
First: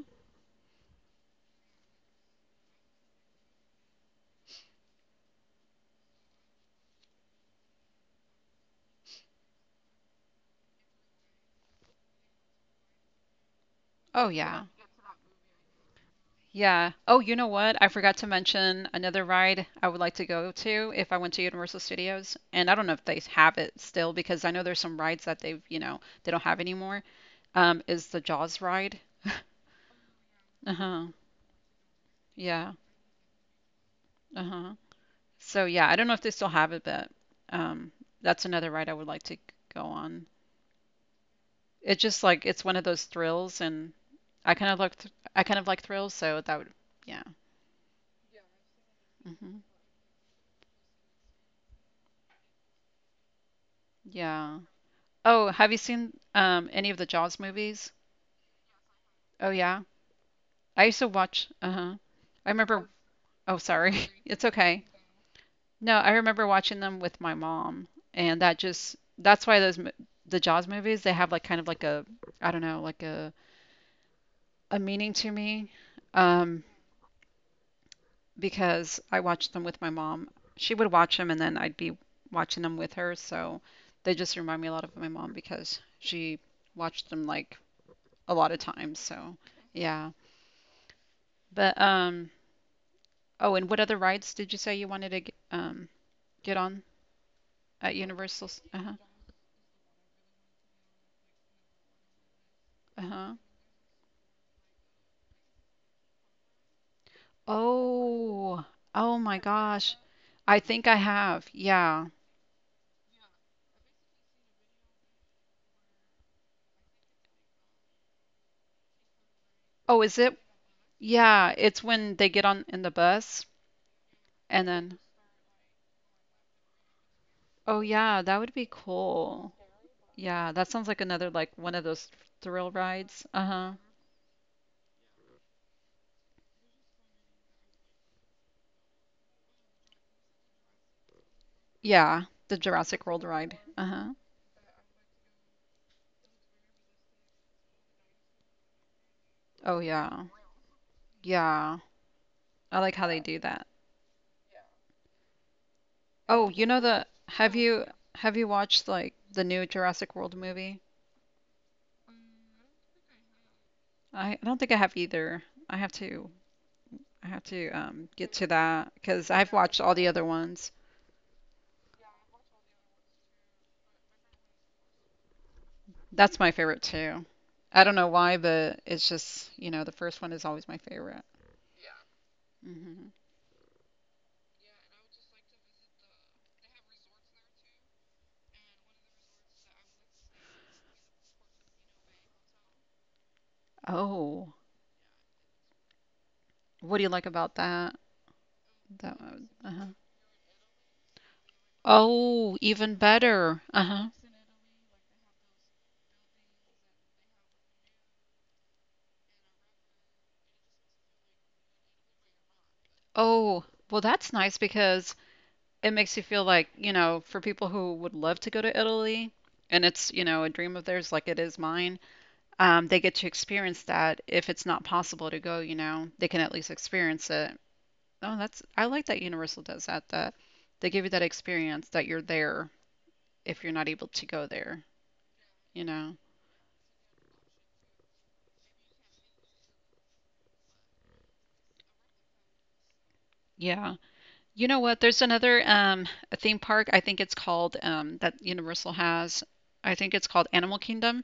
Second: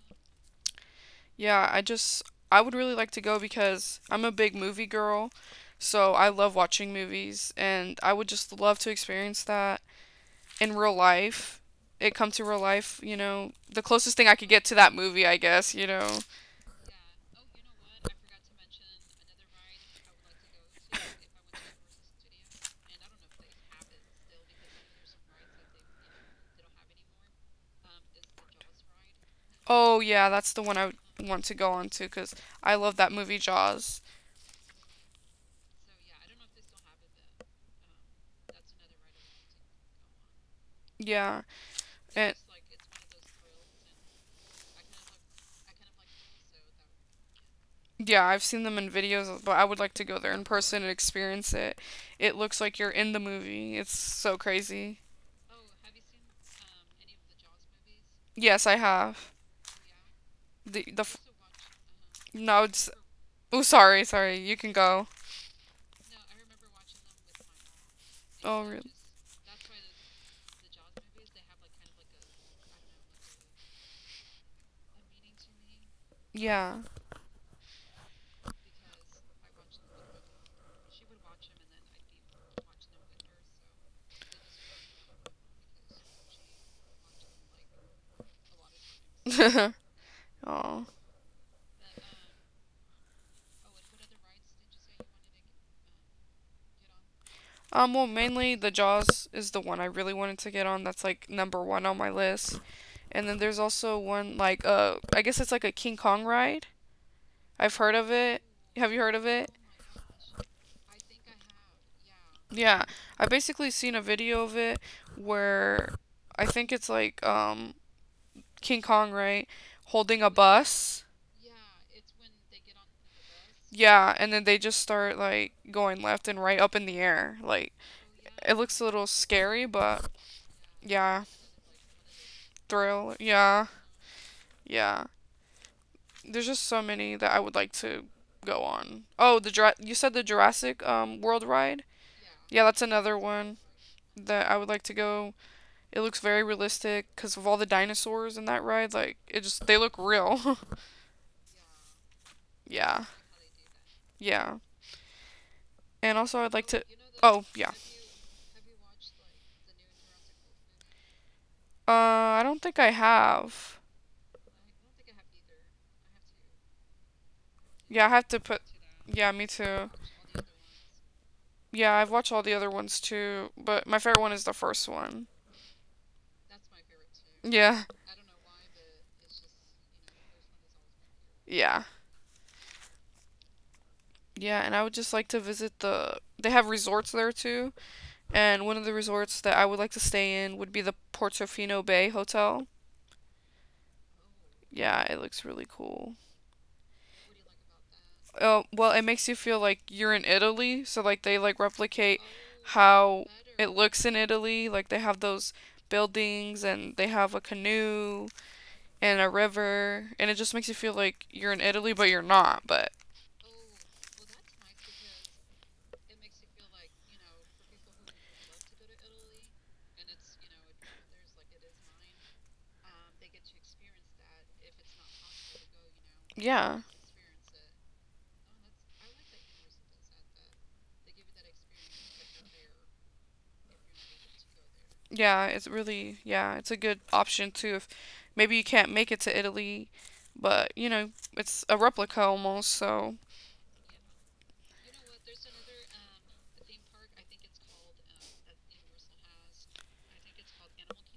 Yeah, I would really like to go because I'm a big movie girl, so I love watching movies and I would just love to experience that in real life. It come to real life, the closest thing Oh, I could get yeah. to that movie. Yeah. Oh, you know what? I forgot to mention another ride I would like to go to if I went to Universal Studios. And I don't know if they have it still because I know there's some rides that they've, you know, they don't have anymore. Is the Jaws ride. Oh yeah, that's the one I would Uh-huh. want to go on to because I Yeah. love that movie Jaws. Uh-huh. So yeah, I don't know if they still have it, but um, that's another ride I would like to go on. Yeah, It's just and like it's one of those thrills, and I kind of like th I kind of like thrills, so that would, yeah. yeah, I've seen them in videos, but hmm I would like to go there in person and experience it. It looks like you're in the movie. It's so Yeah. crazy. Oh, have you seen any of the Jaws movies? Yes, I have. Oh yeah. I The used the to f- watch, uh-huh. I no, remember, it's oh oh, sorry, sorry. sorry. It's You can okay. go. No, I remember watching them with my mom and that Oh really? just that's why the Jaws movies, they have like kind of like a, I don't know, like a meaning to me um Yeah. because I watched them with my mom. She would watch them and then I'd be watching them with her, so they just remind me a lot of my mom because she watched them like a lot of times, so Oh. yeah. Um. But oh, and what other rides did you say you wanted to get on at Well, Universal. mainly the Uh-huh. Jaws is the one I really wanted to get on. That's like number one on my list. And Uh-huh. then there's also one like I guess it's like a King Kong ride. I've heard of it. Oh. Have you heard of Oh it? my gosh. I think I have. Yeah. Yeah. I basically seen a video of it where I think it's like King Kong, right? Oh, Holding is a it? bus. Yeah, it's when they get on in the bus Yeah, and then they and just then. start like going left and right up in the air. Like Oh yeah, that it would be looks a little cool. scary, but Yeah, that sounds like yeah, another like one of those thrill thrill. rides. Yeah, Uh-huh. yeah. There's just so many that I would like to go on. Oh, the you said the Jurassic World ride? Yeah, the Yeah, that's Jurassic another World one ride. Uh-huh. that I would like to go. It looks very realistic because of all the dinosaurs in that ride. Like it just they Oh look yeah. real. Yeah. I like Yeah, how they do that. yeah. And also, Oh, I'd like you know to. the Oh, yeah. Have you watched like the new Jurassic World movie? Uh, I don't think I have. I don't think I have either. I have to I have to Yeah, I have get to to put. that because Yeah, me I've watched too. all the other ones. Yeah, I've watched all the other ones too, but my favorite one is the first one. That's my favorite too. Yeah, I don't know why, but it's just, you know, the first one is always my favorite. yeah, hmm yeah. And I would just like to visit the. They have resorts there too, and one of the resorts that I would like to stay in would be the Portofino Bay Hotel. Oh, Yeah, it looks really cool. what do you like about that? Oh, well, it That makes you one- feel like uh-huh. you're in Italy, so like they like replicate Oh, even how better. it looks Uh-huh. in Italy. Like they have those buildings and they have a canoe and a river and it just makes you feel like you're in Italy but you're not. But Oh, well, that's nice because it makes you feel like, you know, for people who would love to go to Italy and it's, you know, a dream of theirs like it is mine, they get to experience that. If it's not possible to go, you know, they can at least yeah. experience it. Oh, that's, I like that Universal does that, that they give you that experience that you're there if you're not able to go there, Yeah, it's you know. really yeah, it's a good option too if maybe you can't make it to Italy, but it's a replica almost, so Yeah. You know what? There's another a theme park, I think it's called that Universal has. I think it's called Animal Kingdom.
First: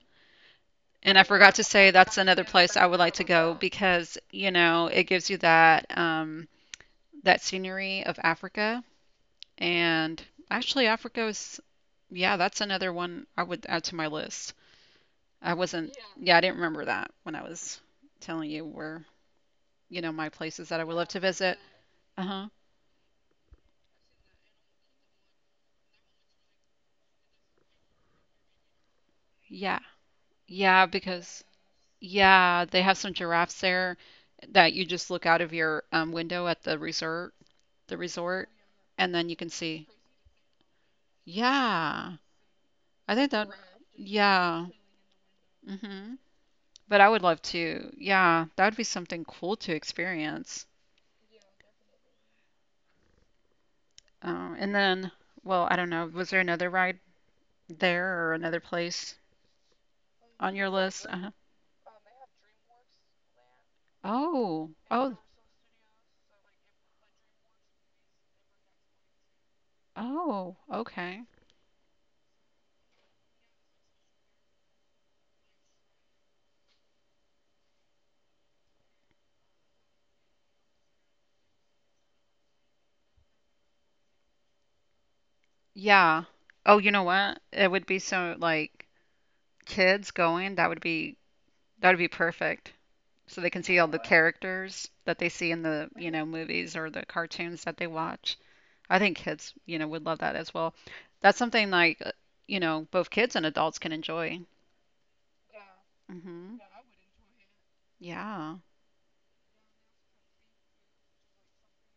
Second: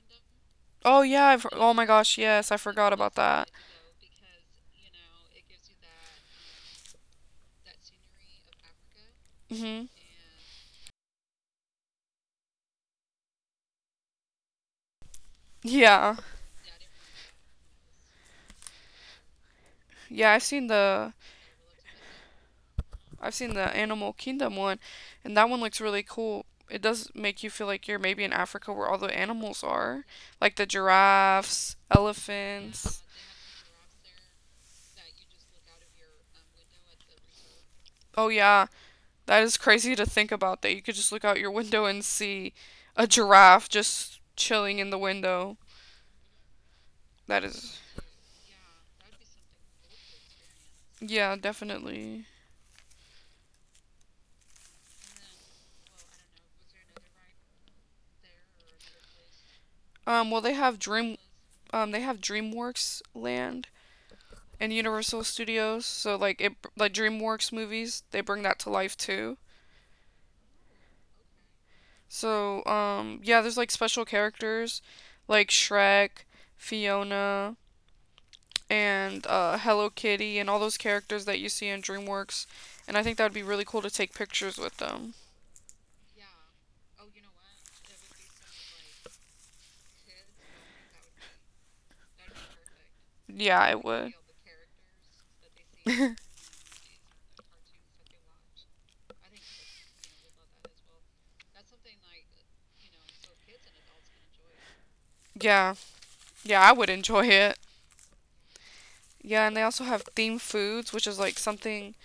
oh And I yeah, forgot to oh my say that's gosh, another yes, I place I forgot would like about to that. go because, you know, it gives you that that scenery of Africa. Mhm. And actually, Africa is, yeah, that's another one I would add to my list. I wasn't, yeah, Yeah. yeah, I didn't remember that when I was telling you where, you know, Yeah, my places that I would love to visit. Uh-huh. I've seen the Animal Kingdom one, and that one looks really cool. It does make you feel like you're maybe in Africa where all the animals Yeah. are, like the Yeah, because, giraffes, yeah, they elephants. have some giraffes there that you just look out of your window at the Oh, resort, yeah, and then that you is can crazy see. to think about that you could just look out your window and Yeah. see a I think that, giraffe just yeah. chilling in the window. hmm But I would That love is, to. Yeah, that would be something cool to experience. yeah, definitely. And then, well, I don't know. Was there another ride there or another place Well, they on your have list? Uh-huh. They have DreamWorks Land and Oh, Universal oh, Studios. So like it, like DreamWorks movies, they bring that to life too. oh, okay. So, yeah, there's like special characters like Shrek, Fiona, and Hello Kitty, and all those characters that you see in DreamWorks. And I think that would be really cool to take pictures with them. Yeah. Oh, you know what? It would be so like kids going, that would be perfect. So they Yeah, can I see all the would. characters that they see in the, you know, movies or the cartoons that they watch. I think kids, you know, would love that as well. That's something like, you know, both kids and adults can enjoy. Yeah, yeah, hmm I would enjoy it. Yeah. Yeah, and they also have themed foods, which is like something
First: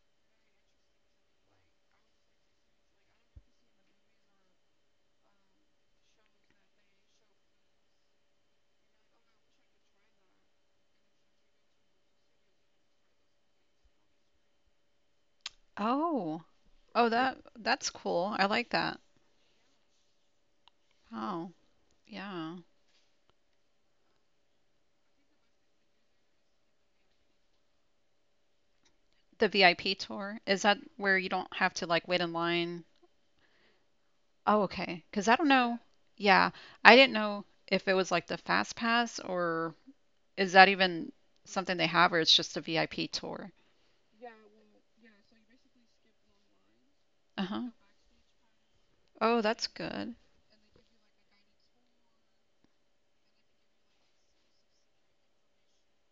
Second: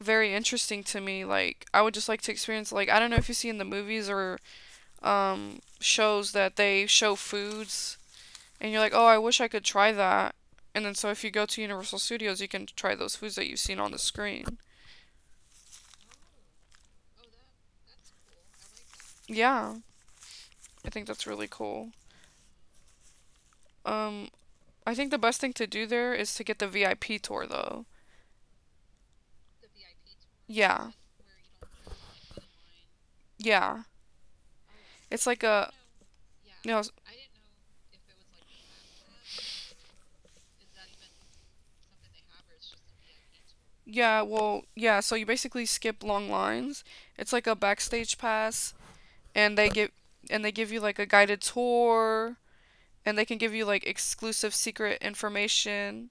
very interesting to me. Like, I would just like to experience, like, I don't know if you see in the movies or shows that they show foods and you're like, oh, I wish I could try that. And then so if you go to Universal Studios, you can try those foods that you've seen on the screen. Oh. Oh, that that's cool. I like that. Yeah, I think that's really Oh, cool. yeah. Um, I think the best thing to do there is to get the VIP tour though. The VIP tour, is that Yeah, where you don't have to like wait in line? yeah. Oh, okay. It's Because I like don't a know. Yeah. no, I didn't know if it was like the Fast Pass or is that even something they have or it's just a VIP tour? yeah, well, yeah. So you basically skip long lines. It's like a Uh-huh. backstage pass, Oh, and that's good. They give you like a guided tour, and they can give you like exclusive secret information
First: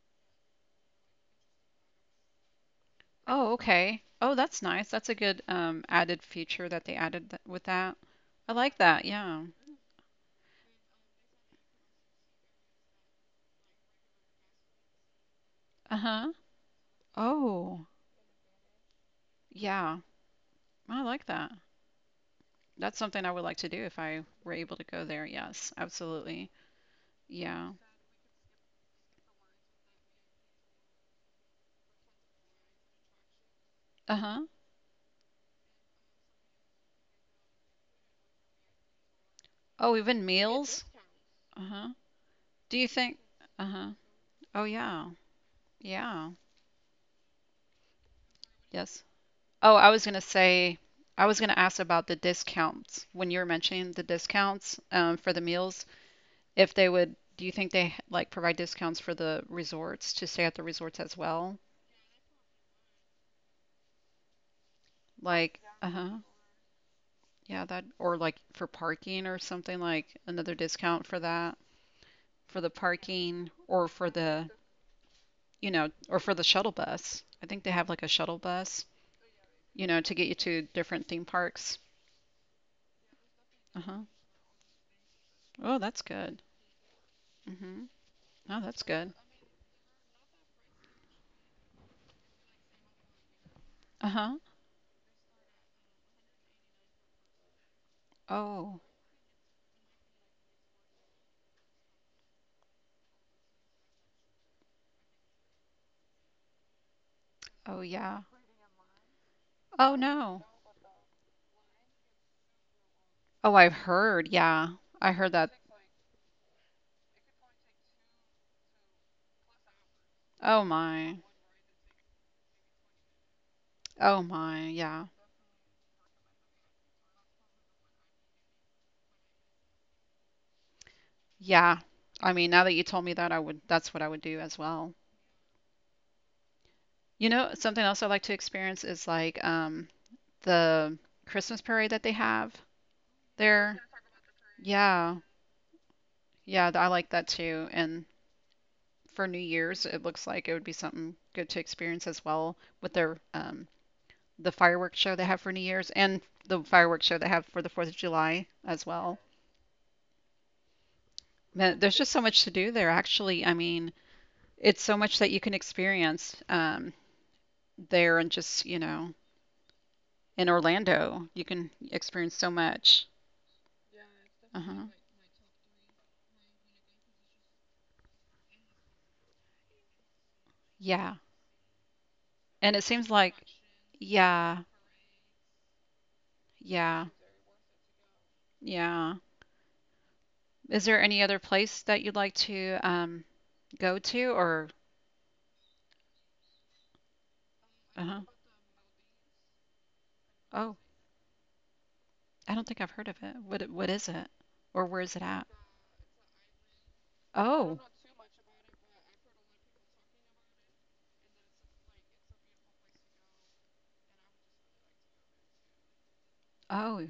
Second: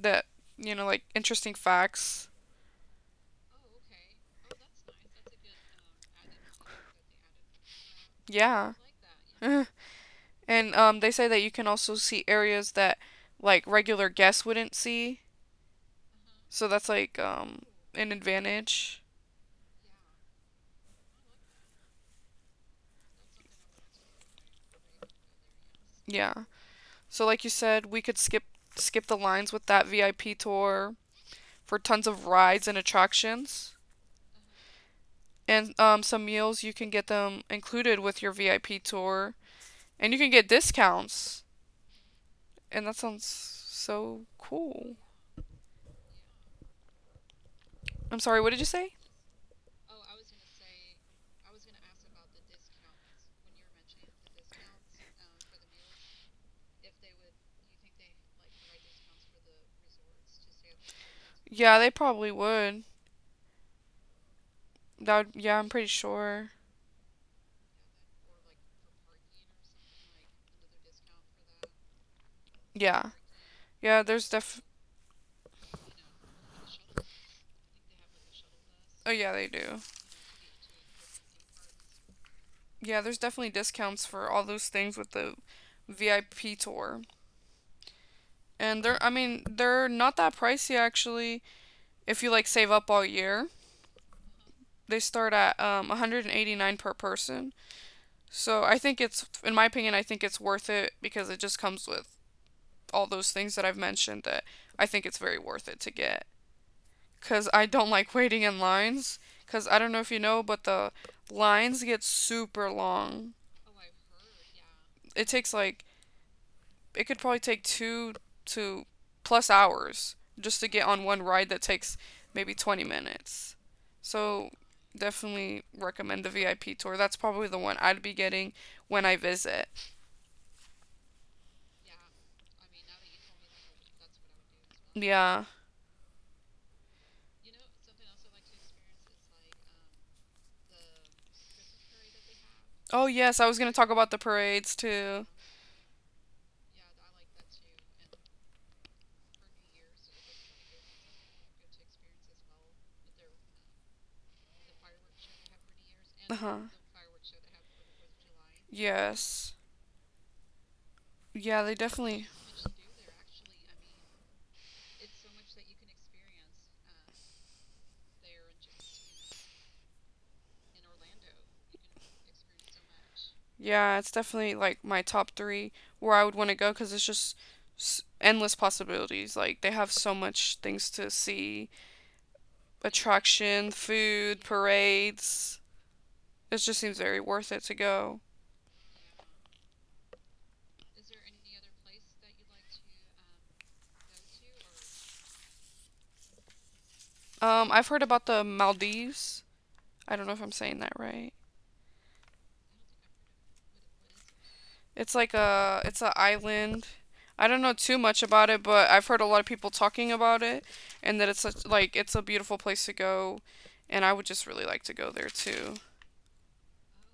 that you know, like interesting facts. Oh, okay. Oh, that's nice. That's a good added feature that they added th with that. I Yeah. like that. Yeah. And they say that you can also see areas that like regular guests wouldn't see. Uh-huh. So that's like Oh, an advantage. yeah. I like that. That's something I would like to do if I were able to go there. Yes, Yeah. absolutely. So like you Yeah. said, we could skip the lines with that VIP tour for tons of rides and attractions. Uh-huh. And some meals you can get them included with your VIP tour Oh, and you even can get meals? discounts. Uh-huh. Do And you that think? sounds Uh-huh. so Oh, cool. yeah. Yeah. I'm sorry, what did you say? Yes. Oh, I was gonna say, I was gonna ask about the discounts when you were mentioning the discounts for the meals. If they would, do you think they like provide discounts for the resorts to stay at the resorts as well? Yeah, they probably would. That would, Like, yeah, I'm pretty uh-huh. sure. Yeah, that or like for parking or something like another discount for that, for the Yeah. parking or Yeah, for there's the, def. you know, or for the shuttle bus. I think they have like a shuttle bus, Oh yeah, they do. you know, to get you to different theme parks. Yeah, there's definitely Uh-huh. discounts for all those things with the Oh, that's good. VIP tour. Mm-hmm. Oh, And that's I good. mean, they're not that pricey actually. If you like save up all year, Uh-huh. they start at 189 per person. So I Oh. think it's, in my opinion, I think it's worth it because it just comes with all those things that I've mentioned that I think it's very worth it to get. Cause I Oh don't like yeah. waiting in lines. Cause I don't Oh know if you know, no. but the lines get super long. Oh, I've heard. Yeah. I It heard that. takes like it could probably take 2 to plus hours just Oh to get on my. one ride that takes maybe 20 minutes. Oh So my. Yeah. definitely recommend the VIP tour. That's probably the one I'd be getting when I visit. Yeah. I mean, now that you told me that, I would that's what I would do as well. Yeah. You know, something else I like to experience is like the Christmas parade that they have Oh yes, I was gonna there. talk about the parades Yeah. too. Yeah, I like that too. And for New Year's, it looks like it would be something good to experience as well with their the fireworks show they have for New Year's and Uh huh. the fireworks show they have for the 4th of July as well. Yes. Yeah, they Man, there's just so definitely much to do there, actually. I mean, it's so much that you can experience there and just, you know, in Orlando. You can experience so much. yeah, it's definitely like Uh-huh. my top three where I would want to go because it's just endless possibilities. Like they have so much things to Yeah. see, And it seems like, attraction, food, yeah, parades. It just seems yeah, very worth it to go. yeah. Is there any other place that you'd like to go to or I've heard uh-huh. about the Maldives. I don't know if I'm saying Oh, that right. I don't think I've heard of it. What what is it? Or where It's is it like at? a it's an island. I don't know Oh, too much about it, but I've heard a lot of people talking about it, and that it's such, like it's a beautiful place to go, and I would just really like to go there too. oh.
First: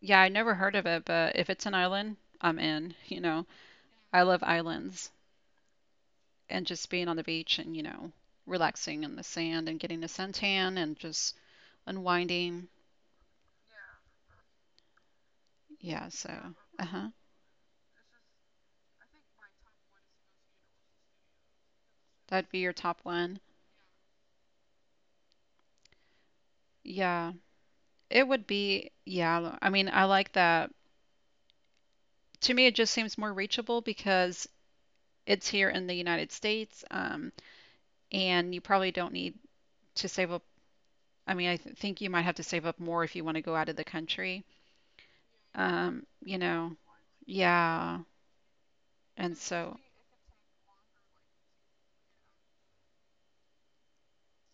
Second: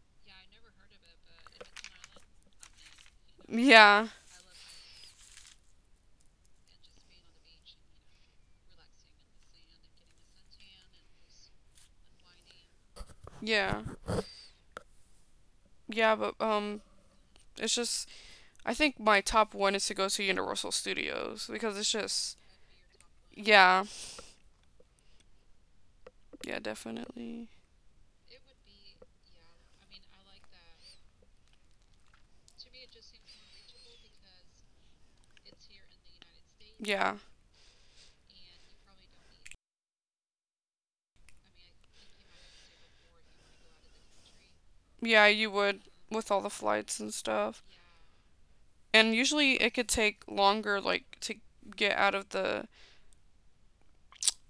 Yeah, I never heard of it, but if it's an island, I'm in, you know. Yeah, I love islands and just being on the beach and, you know, relaxing in the sand and getting a suntan and just unwinding. yeah. Yeah, Yeah, so, but uh-huh. it's just I think my top one is to go to Universal Studios because it's just That'd be your top one. yeah, yeah, Yeah. definitely, It would be, yeah, I mean, I like that. To me, it just seems more reachable because it's here in the United States, yeah, and you probably don't need to save up. I mean, I th think you might have to save up more if you want to go out of the country. yeah. You would with You all the know, flights and stuff, yeah. and And usually so, it could take longer like to get out of the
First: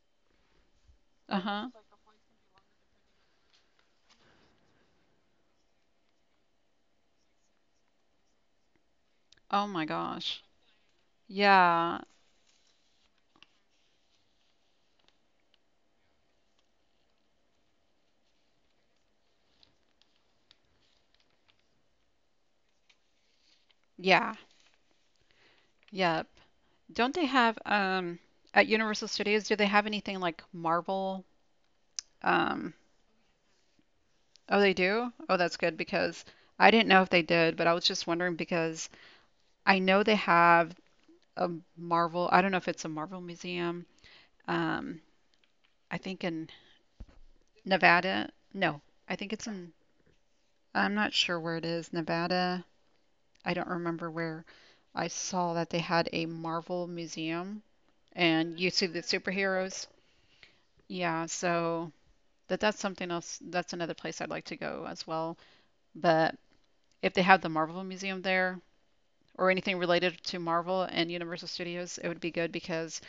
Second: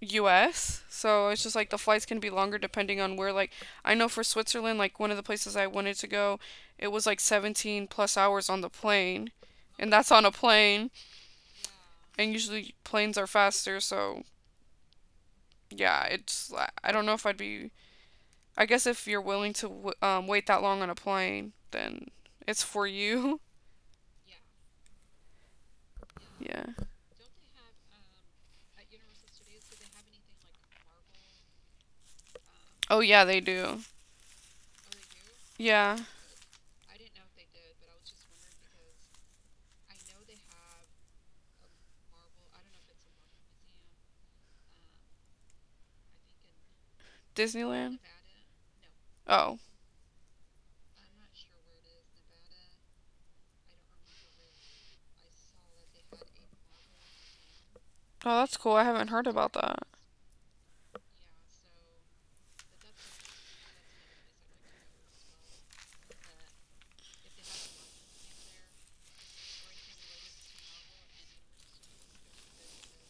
U.S. So it's just like uh-huh. the flights can be longer depending on where. Like I know for Switzerland, like one of the places I wanted to go, it was like 17 plus hours on the plane, Oh my and that's on a gosh. plane, Yeah. and usually planes are faster, so yeah, don't know if I'd be. I guess if you're willing to wait that long on a plane, then it's for you. Yeah. Yep. Yeah. Don't they have at Universal Studios, do they have anything like Marvel. Um, Oh yeah, they do. oh, they do? Oh, that's good Yeah, because I didn't know if they did, but I was just wondering because I know they have a Marvel, I don't know if it's a Marvel museum. Um, I think in Disneyland. Nevada. No, I think it's Oh, in, I'm not sure where it is, Nevada. I don't remember where. I saw that they had a Marvel museum oh that's and you cool. I see the haven't heard about that. superheroes. Yeah, so that that's something else. That's another place I'd like to go as well. But if they have the Marvel museum there, or anything related to Marvel and Universal Studios, it would be good because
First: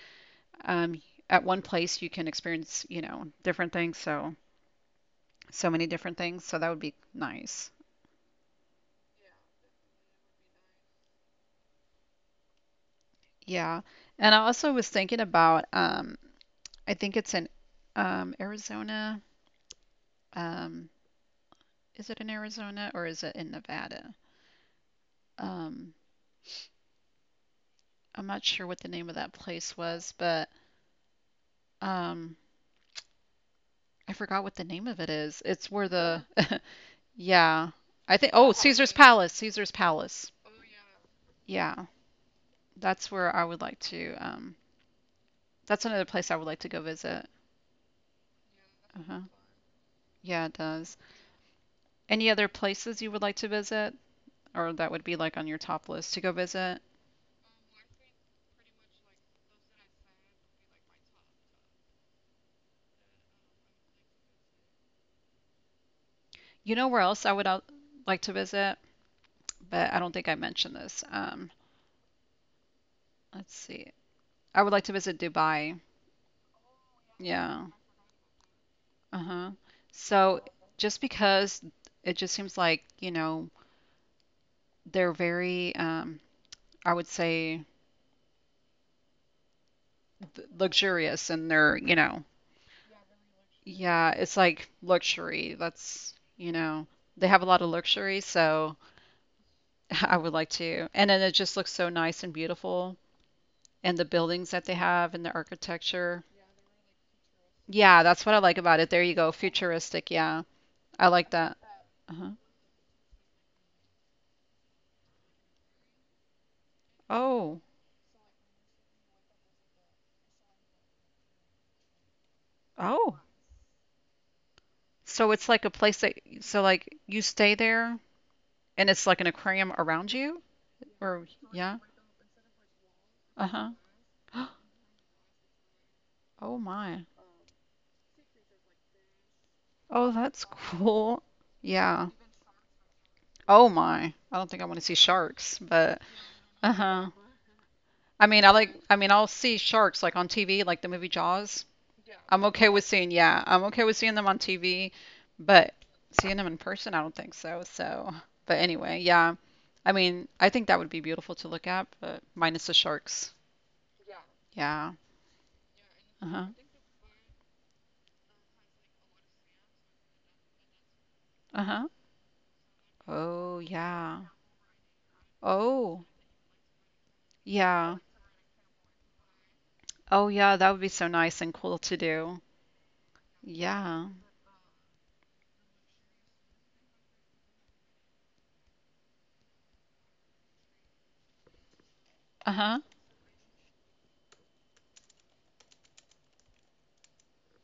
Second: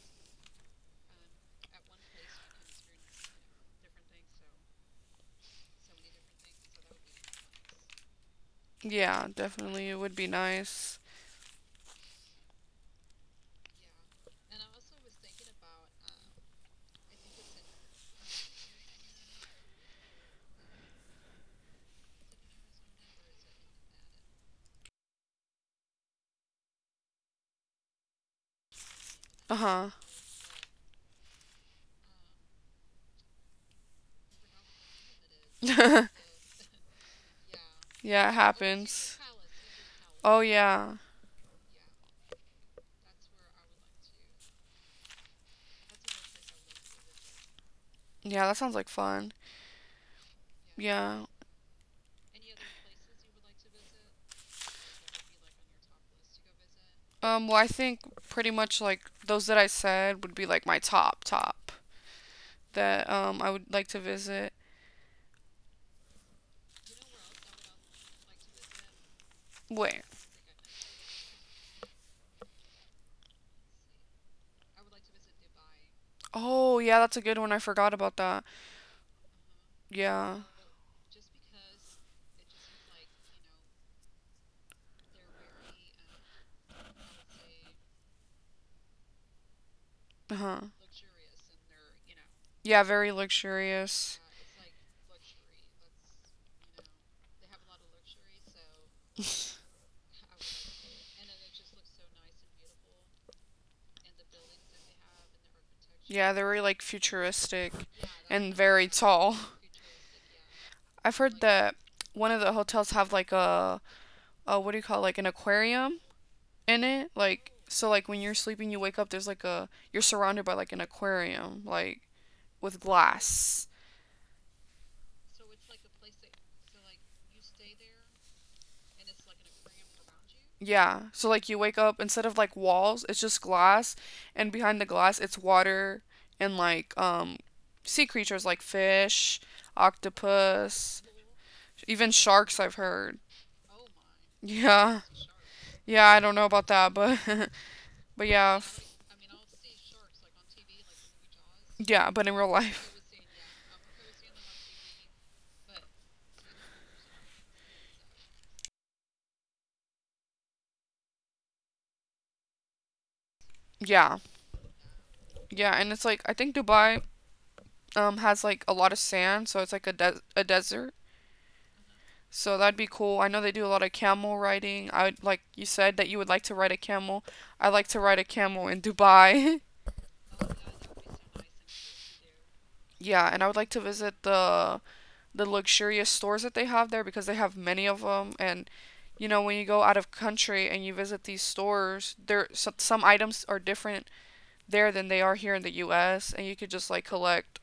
um, at one place you can experience, you know, different things. So, so many different things. So that would be nice. Yeah, definitely, it would be nice. Yeah. And I also was thinking about, I think it's in Arizona. Um, is it in Arizona or is it in Nevada? Um, I'm not sure what the name of that Uh place huh. was, but um, I forgot what the name of it is. It's where Yeah, the, yeah, I it think, oh, Caesar's happens. Palace, Caesar's Palace. Oh yeah, Yeah, that's where I would like to. That's another place I would like to go visit. yeah, that sounds like Uh-huh. fun. Yeah, it does. Yeah. Any other places you would like to visit, or that would be like on your top list to go visit? Well, I think pretty much like those that I said would be like my top top that I would like to visit. You know where else I would like to visit, but I Wait, don't think I mentioned this. Let's see. I would like to visit Dubai. oh, yeah, that's a good one. I Yeah. forgot about that. Uh-huh. Yeah. So just because it just seems like, you know, they're very, I would say, Uh-huh. luxurious and they're, you know, Yeah, very yeah, luxurious. it's like luxury. That's, you know, they have a lot of luxury, so I would like to. And then it just looks so nice and beautiful, and the buildings that they have and the architecture. Yeah, they're very like futuristic Yeah, that's what I and like about it. very There you go, tall. futuristic. Yeah, I I've like heard that. that Uh-huh. one of the hotels have like a what do you call it, like an aquarium in it? Like Oh, so like when you're sleeping you wake up there's like a you're surrounded by like an aquarium like with oh. glass. So it's like a place that, so like you stay there, and it's like an aquarium around you, Yeah. or So like you yeah, wake up instead of like walls, it's just uh-huh. glass and behind the glass it's water and Oh like my. Sea creatures like fish, Oh, that's octopus, cool. Yeah. even sharks I've heard. Oh my. I don't think I want to see Yeah. sharks, but Yeah, I don't know about that, uh-huh. but I but mean, I yeah. like I mean, I'll see sharks like on TV, like the movie Jaws. Yeah, but in I'm real okay with life. seeing, yeah, I'm okay with seeing them on TV, but seeing them in person, I don't think so. So, but anyway, yeah. I mean, I think that would be beautiful to look at, but minus the sharks. Yeah. Yeah. Yeah, and it's like I Uh-huh. think Dubai has like a lot of sand, so it's like a desert. Uh-huh. So that'd be cool. I know they Oh, do a lot of yeah. camel riding. I would, like you said Oh, that you would like to ride a camel. I like yeah. to ride a camel in Dubai. Oh, yeah, that would be so nice and cool to do. Yeah, and I would like to Yeah. visit the luxurious stores that they have there because they have many of them and you know when you go out of country and you visit these stores, there so, Uh-huh. some items are different there than they are here in the US and you could just like collect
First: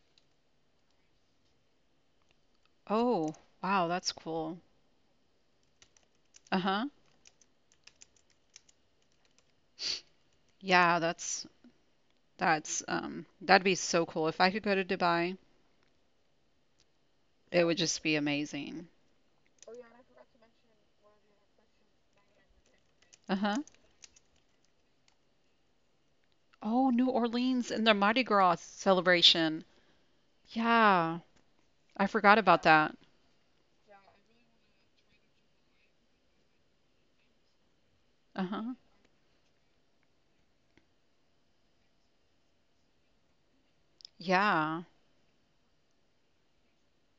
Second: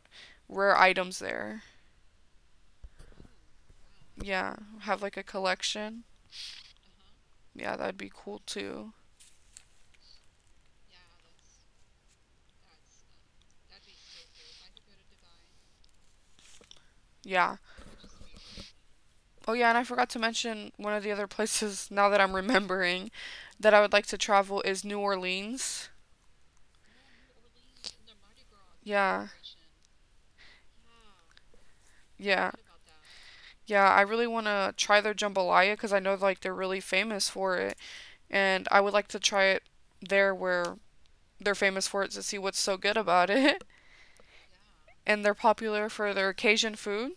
rare items there. Oh, wow, that's Yeah, cool. have like a collection. Uh-huh. Yeah, that'd be cool too. Yeah, that's that'd be so cool. If I could go to Dubai, Yeah. it would just be amazing. Oh yeah, and I forgot to mention one of the other places now that I'm remembering Uh-huh. that I would like to travel is New Orleans. Oh, New Orleans and the Mardi Gras Yeah, celebration. Yeah, I forgot yeah. about that. Yeah, I really want to try their jambalaya because I know like they're really famous for it, and Uh-huh. I would like to try it there where they're famous for it to see what's so good about it. Yeah. And they're popular for their Cajun food,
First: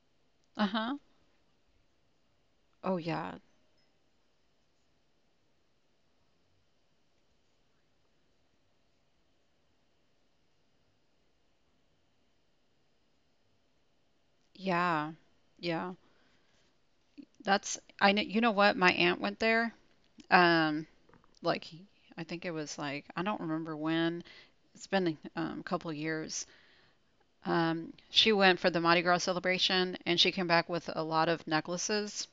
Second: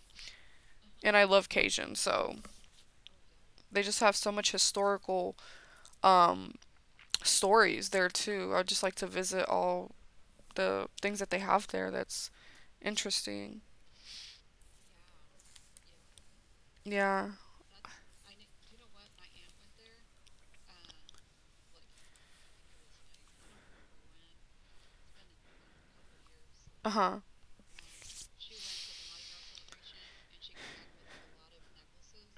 Uh-huh. and I love Cajun, so Oh yeah. they just have so much historical um stories there too. I'd just like to visit all the things that they have there that's interesting. Yeah. Yeah. Yeah. That's I know you know what? My aunt went there. Um like I think it was like I don't remember when. It's been a couple years. Uh huh. She went for the Mardi Gras celebration and she came back with a lot of necklaces.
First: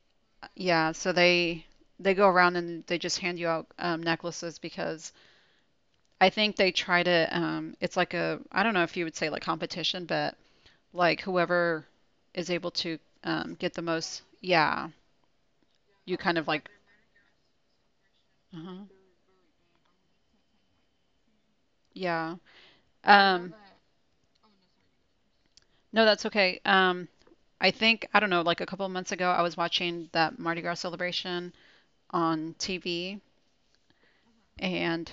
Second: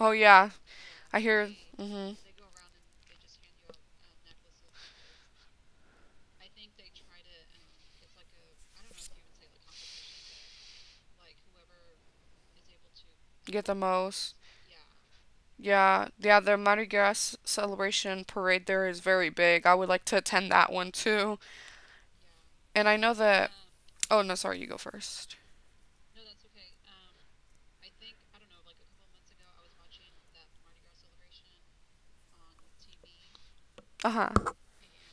Oh yeah. Yeah, so I hear. they Mhm. go around and they just hand you out necklaces because I think they try to it's like a I don't know if you would say like competition, but like whoever is able to Get the get the most, most. yeah, Yeah. you kind Yeah. of The like Mardi Gras celebration parade there uh is very big. I would like to attend that one too. yeah. And I know that. Um, Oh no, sorry. You go first. no, that's okay. I think, I don't know, like a couple of months ago, I was watching that Mardi Gras celebration on TV. Uh huh. And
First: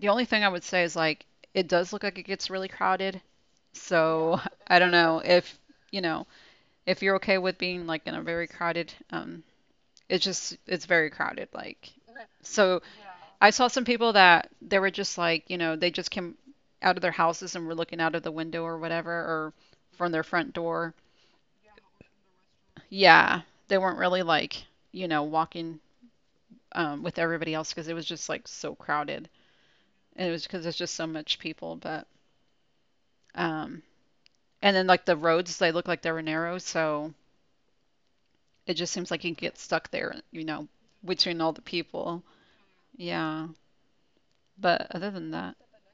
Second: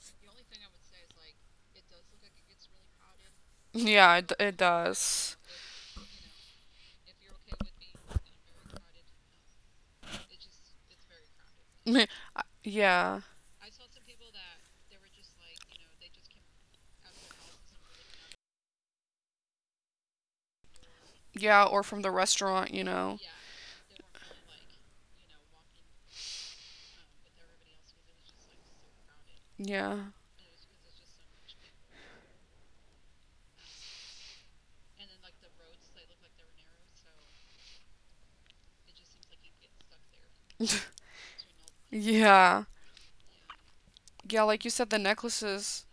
the only thing I would say is like it does look like it gets really crowded. Yeah. It So it I don't know does. if you know if you're okay with being like in a very crowded. It's just it's very crowded. Like so, Yeah. I saw some people that they were just like you know they just came out of their houses and were looking out of the window or whatever or from their front door. Yeah. Or from the restaurant. Yeah, they weren't really like you know walking with everybody else because it was just like so crowded. Yeah. And it was because there's just so much people. But um, and then like the roads, they look like they were narrow, so it just seems like you can get stuck there, you know, between all the people. Yeah. Yeah. Yeah. Like you But said, the other than that, necklaces.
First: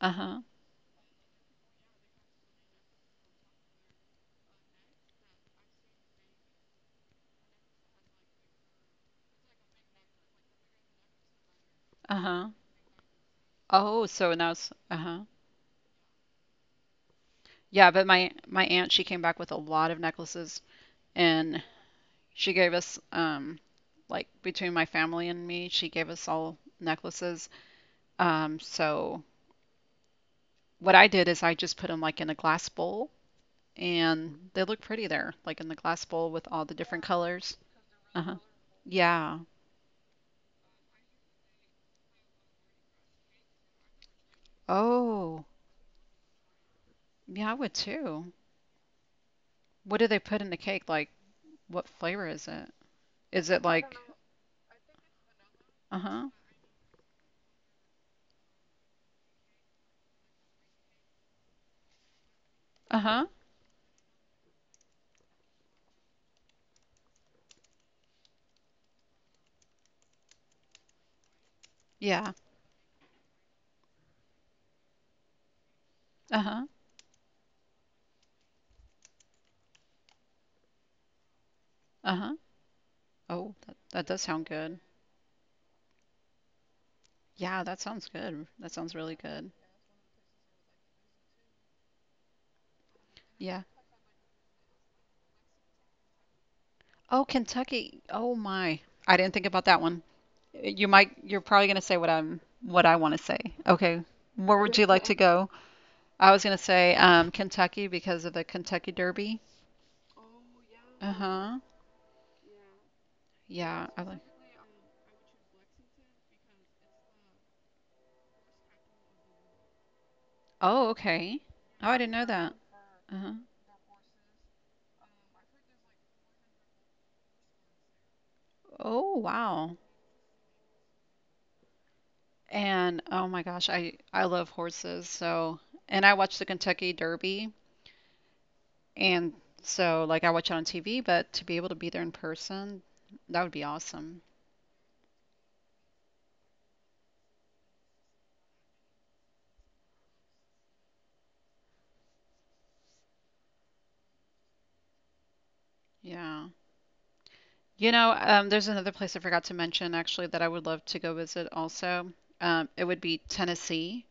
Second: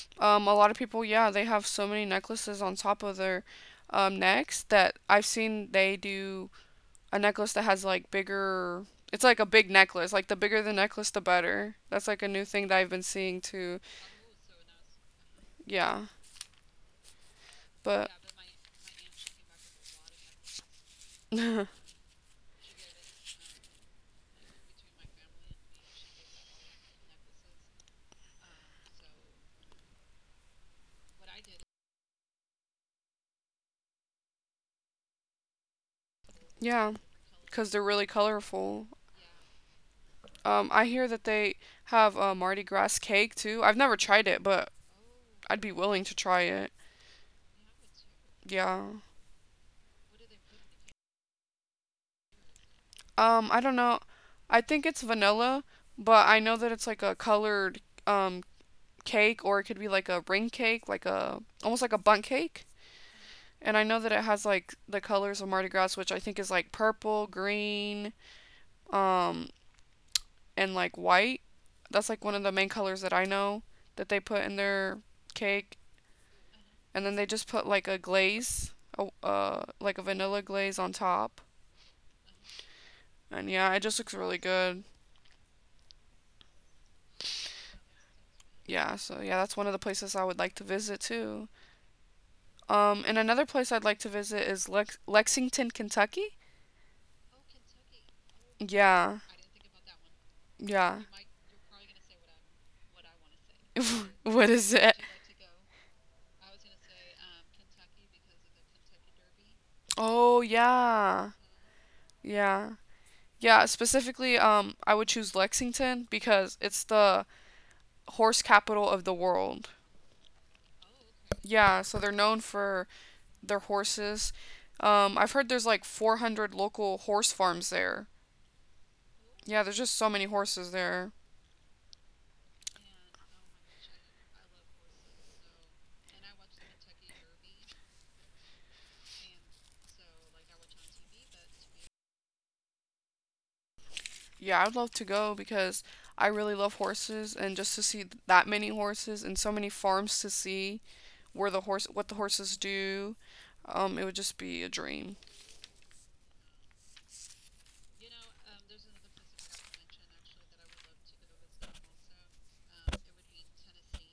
uh-huh. A lot of people, yeah, they have so many necklaces on top of their necks that I've seen. They do a necklace that has like bigger. It's like a big necklace. Like the bigger the necklace, the better. That's like a new Uh-huh. thing that I've been seeing too. Oh, so now it's uh-huh. Yeah, Yeah, but but my aunt, she came back with a lot of necklaces and she gave us like between my family and me, she gave us all necklaces. So what I did is I just put them like in a glass bowl and they look pretty there, like in the glass bowl with all the yeah, different colors. because they're really Uh-huh. colorful. Yeah. I hear that they have a Mardi Gras cake too. I've never tried it, but Oh, I'd be willing to try it. yeah, I would too. Yeah. What do they put in the cake? Like, what flavor is it? Is I it don't like, know. I think it's vanilla, uh-huh, but I know that it's like a colored um cake, or it could be like a ring cake, like a almost like a bunt cake. uh-huh, And I know that it has like the colors of Mardi Gras, which I think is like purple, green, um, and like white. That's like yeah, one of the main colors that I know that they put in their cake. uh-huh, And then they just put like a glaze, like a vanilla glaze on top. uh-huh. And Oh, yeah, it just that looks does really sound good. good. Yeah, that sounds good. That sounds Yeah, really so yeah, good. that's one of the places I would like to visit too. And another Yeah. place I'd like to visit is Lexington, Kentucky. Oh, Kentucky. Oh my. I Yeah, didn't think about that one. Yeah. You're probably gonna say what I want to say. Okay. What Where is would you it? like to go? I was gonna say, Kentucky because of the Kentucky Derby. Oh yeah, Uh-huh. yeah, yeah. Yeah, I like. Specifically, I would choose Lexington because it's the horse capital of the world. Oh, okay. Yeah, Oh, I so they're didn't know known that. for Uh-huh. their horses. I've heard there's like 400 local horse farms there. Oh, Yeah, there's wow. just so many horses there. And oh my gosh, I love horses. So, and I watch the Kentucky Derby, and so like I watch it on TV, but to be able to be there in person, that would be awesome. Yeah, I'd love to go because I really love horses and just to see that many horses and so many farms to see where the horse what the horses do. It would just be a dream. Yeah. You know, there's another place I forgot to mention actually that I would love to go visit also. It would be Tennessee.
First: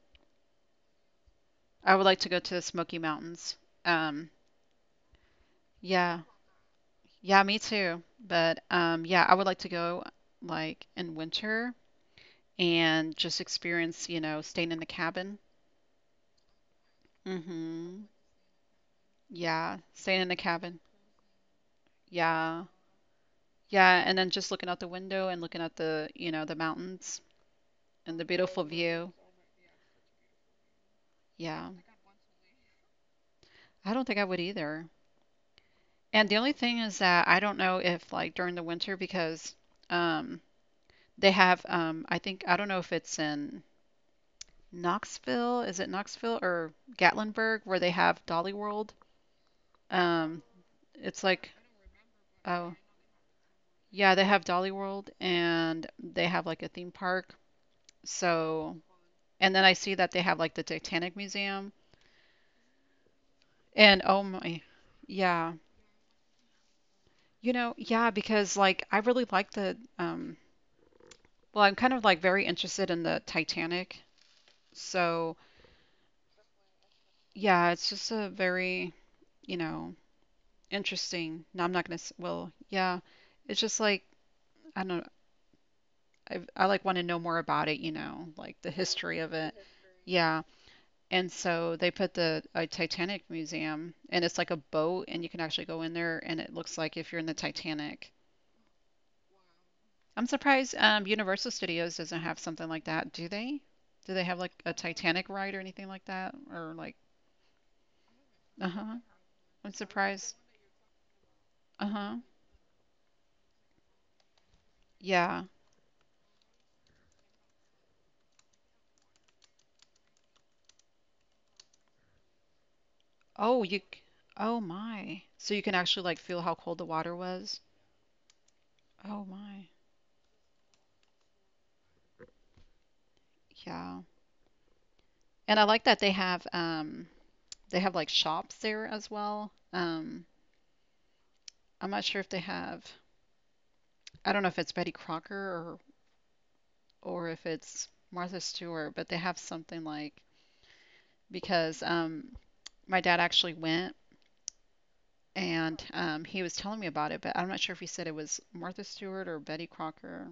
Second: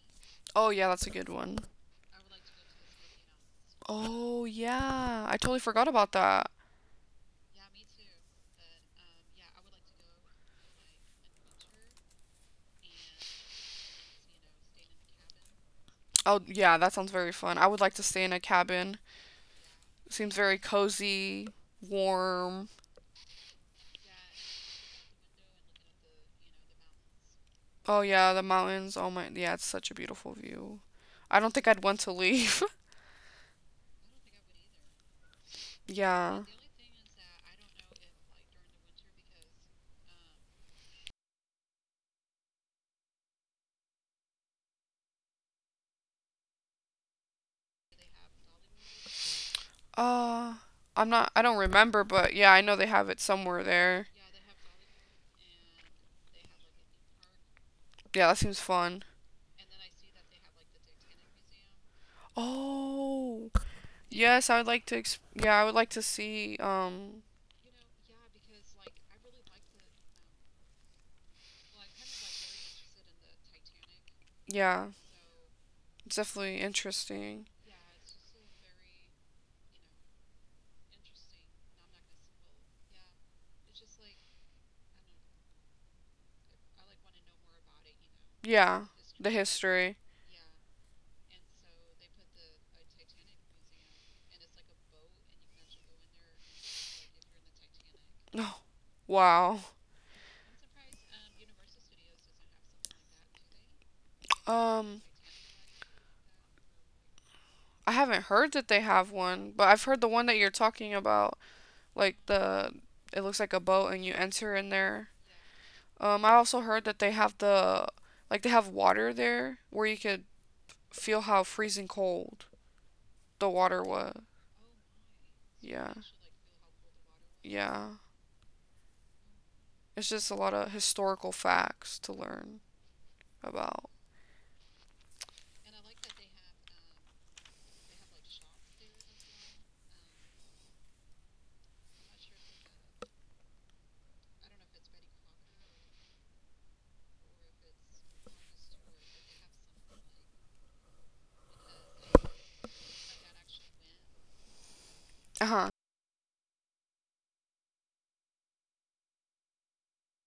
Oh yeah, that's a good one. I would like to go to the Smoky Mountains. Um, Oh yeah, I totally forgot yeah, about that. yeah, me too. But yeah, I would like to go like in winter and just experience, you know, staying in the cabin. Oh yeah, that sounds very fun. I would like Mm-hmm. to stay in a cabin. Yeah, staying in Seems the very cabin. cozy, Yeah. warm. Yeah, and then just looking out the window and looking at the, you know, the mountains Oh and the yeah, the beautiful mountains. Oh view. my, yeah, it's such a beautiful view. I don't think Yeah. I'd want to leave. I don't think I would either. And the Yeah. only thing is that I don't know if like during the winter because um they have I think I don't know if it's in Knoxville, is it Knoxville or Gatlinburg where they have Dolly World? Um, Uh, it's I like, don't remember, but yeah, I oh, know they have it somewhere there. yeah, they have Dolly World and they have like a theme park. Yeah, that seems So, fun. and then I see that they have like the Titanic Museum. Oh, And oh yes, I my, would like to exp yeah, yeah, I would like to see, you know, yeah, because like I really like the, well, I'm kind of like very interested in the Titanic. yeah, So, it's definitely interesting. yeah, it's just a very, you know, interesting. No, I'm not gonna, s- well, yeah, it's just like, I don't I like want to know more about it, you know, like the Yeah. history of The it. history. Yeah. And so they put the a Titanic museum, and it's like a boat, and you can actually go in there, and it looks like if you're in the Titanic. No. Wow. I'm surprised Universal Studios doesn't have something like that. Do they? Do they have like a Um, Titanic ride or anything like that? Or like, I haven't heard that they uh-huh. have one, I'm but I've heard the one surprised. that you're talking about, Uh-huh. like the it looks like a boat and you enter in there. Yeah. I also heard that they have the like they have water there where you could feel how freezing cold the Oh, you. water c- was. Oh my. So you can Yeah. actually like feel how cold the water was. Yeah. Oh my. It's just a lot of historical facts to learn about. Yeah. And I like that they have like shops there as well. I'm not sure if they have. I don't know if it's Betty Crocker or if it's Martha Stewart, but they have something like because my dad actually went Uh-huh. and he was telling me about it, but I'm not sure if he said it was Martha Stewart or Betty Crocker.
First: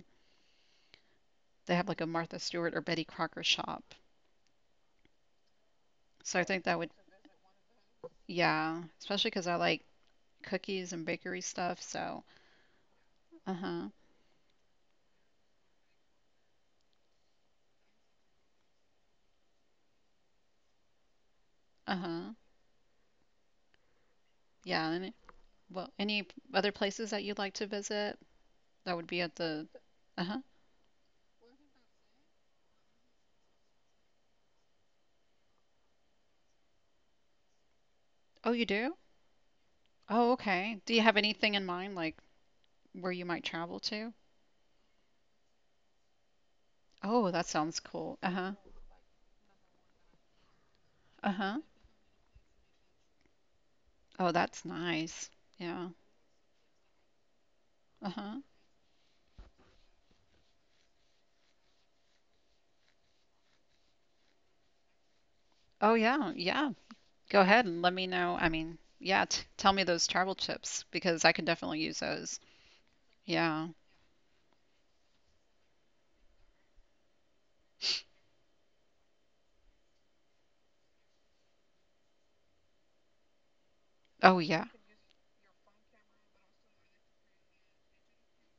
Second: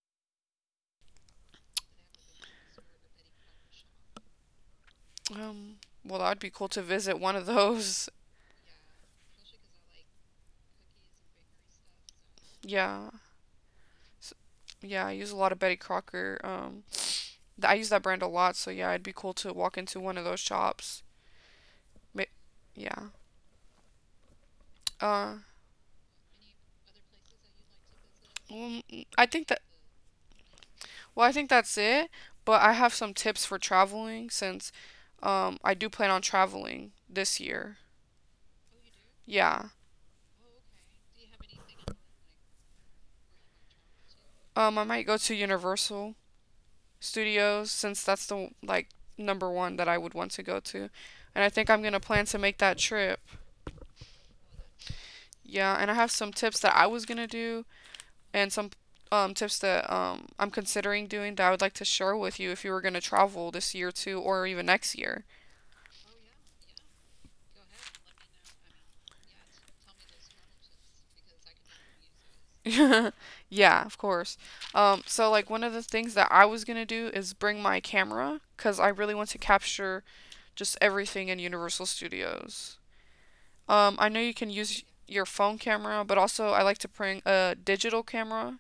They have like a Martha Stewart or Betty Crocker shop. Um, well, So that'd I be think cool that to would visit one of those. yeah, especially because I like cookies and bakery stuff, so Yeah. uh-huh. So, Yeah, I use a lot of Betty Crocker. I use that brand a lot, so yeah, it'd be cool to walk into one of those shops. Ma- Uh-huh. Yeah. Yeah, and it- Uh, well, any other places that you'd like to visit? well, That mm, would be I at think that the uh-huh. well, I think that's it. But I have some tips for traveling since I do plan on traveling this year. Oh, you do? Yeah. Oh, okay. Do you have anything in mind, like where you might travel to? I might go to Universal Oh, that Studios sounds since cool. that's the Uh-huh. like number one that I would want to go to, and I Uh-huh. think I'm gonna plan to make that trip. Oh, that's nice. Yeah, and Yeah. I have some tips that I was gonna do Uh-huh. and some tips that I'm considering doing that I would like to share with you if you were going to travel this year too, or even next year. Oh, yeah. Yeah. Go ahead and let me know. I mean, yeah, t tell me those travel tips because I can definitely use those. Yeah. Yeah, of course. So, like, one of the things that I was going to do is bring my camera because I really want to capture just everything in Universal Studios. I know you Oh, can yeah. use your phone camera, but also I like to bring a digital camera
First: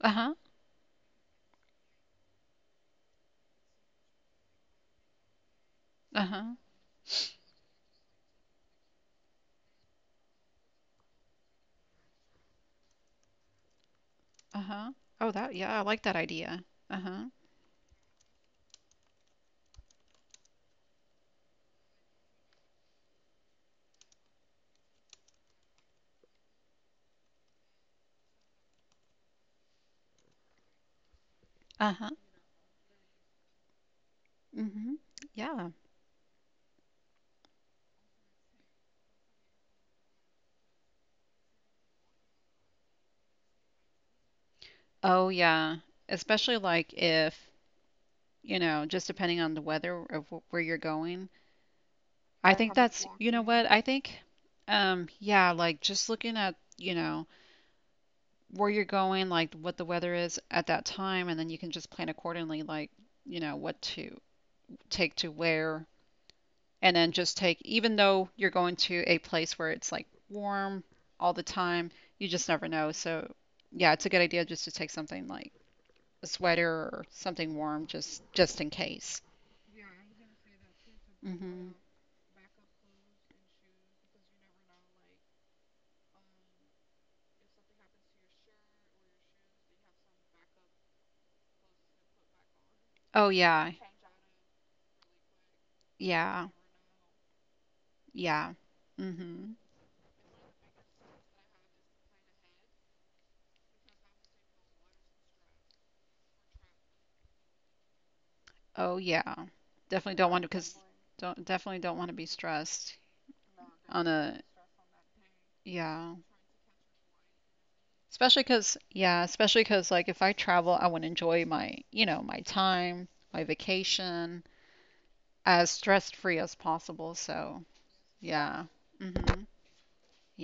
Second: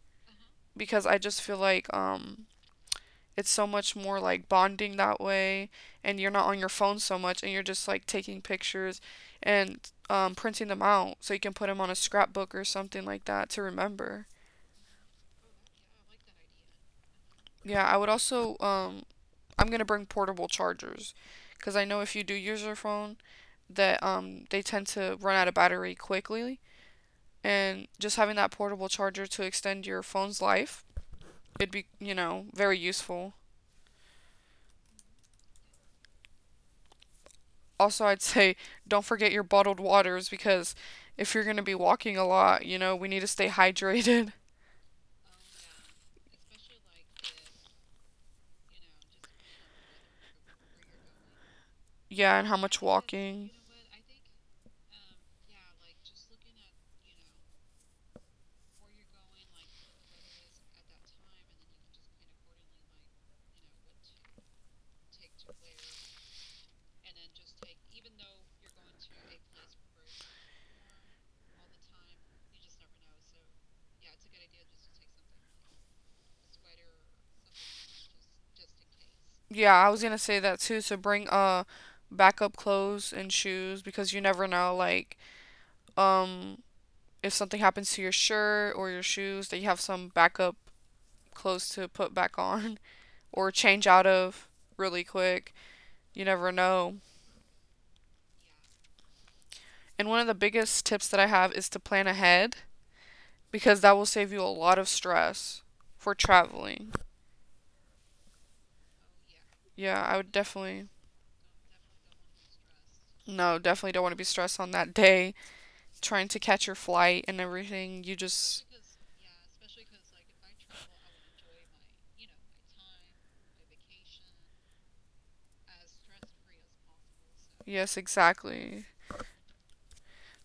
Uh-huh. because I just feel like it's so much more like bonding that way, and you're not Uh-huh. on your phone so much, and you're just like taking pictures and printing them out so you can put them on a scrapbook or something like that to remember. Uh-huh. Oh, yeah, I like that idea. Uh-huh. Yeah, I would also, I'm going to bring portable chargers because I know if you do use your phone that they tend to run out of battery quickly, and just having that portable charger to extend your phone's life, it'd be, Uh-huh. Very useful. Mm-hmm. Yeah. Also, I'd say don't forget your bottled waters because if you're going to be walking a lot, we need to stay hydrated. Oh, yeah. Especially like if, you know, just depending on the weather of where you're going. Yeah, and I how think much that's, you know walking. what? I think, yeah, like just looking at, you know, where you're going, like what the weather is at that time, and then you can just plan accordingly, like, you know, what to take to wear, and then just take, even though you're going to a place where it's like warm all the time, you just never know. So, yeah, it's a good idea just to take something like a sweater or something warm just in case. Yeah, I was going to say that too. So bring Hmm. backup clothes and shoes because you never know, like um if something happens to your shirt or your shoes, that you have some backup clothes to put back on Oh or yeah. change out of really quick. You Yeah. never know. Yeah. Hmm. And one of the biggest tips that I have is to plan ahead, because that will save you a lot of stress for traveling. Oh yeah. Yeah, Definitely I don't would want to because definitely don't definitely don't want to be stressed no, definitely don't on want to be a stressed on that day yeah. trying to catch your flight and everything. You just Especially because like if I travel, I want to enjoy my you know my time, my vacation as stress free as possible. So Yes, yeah. exactly. Mhm.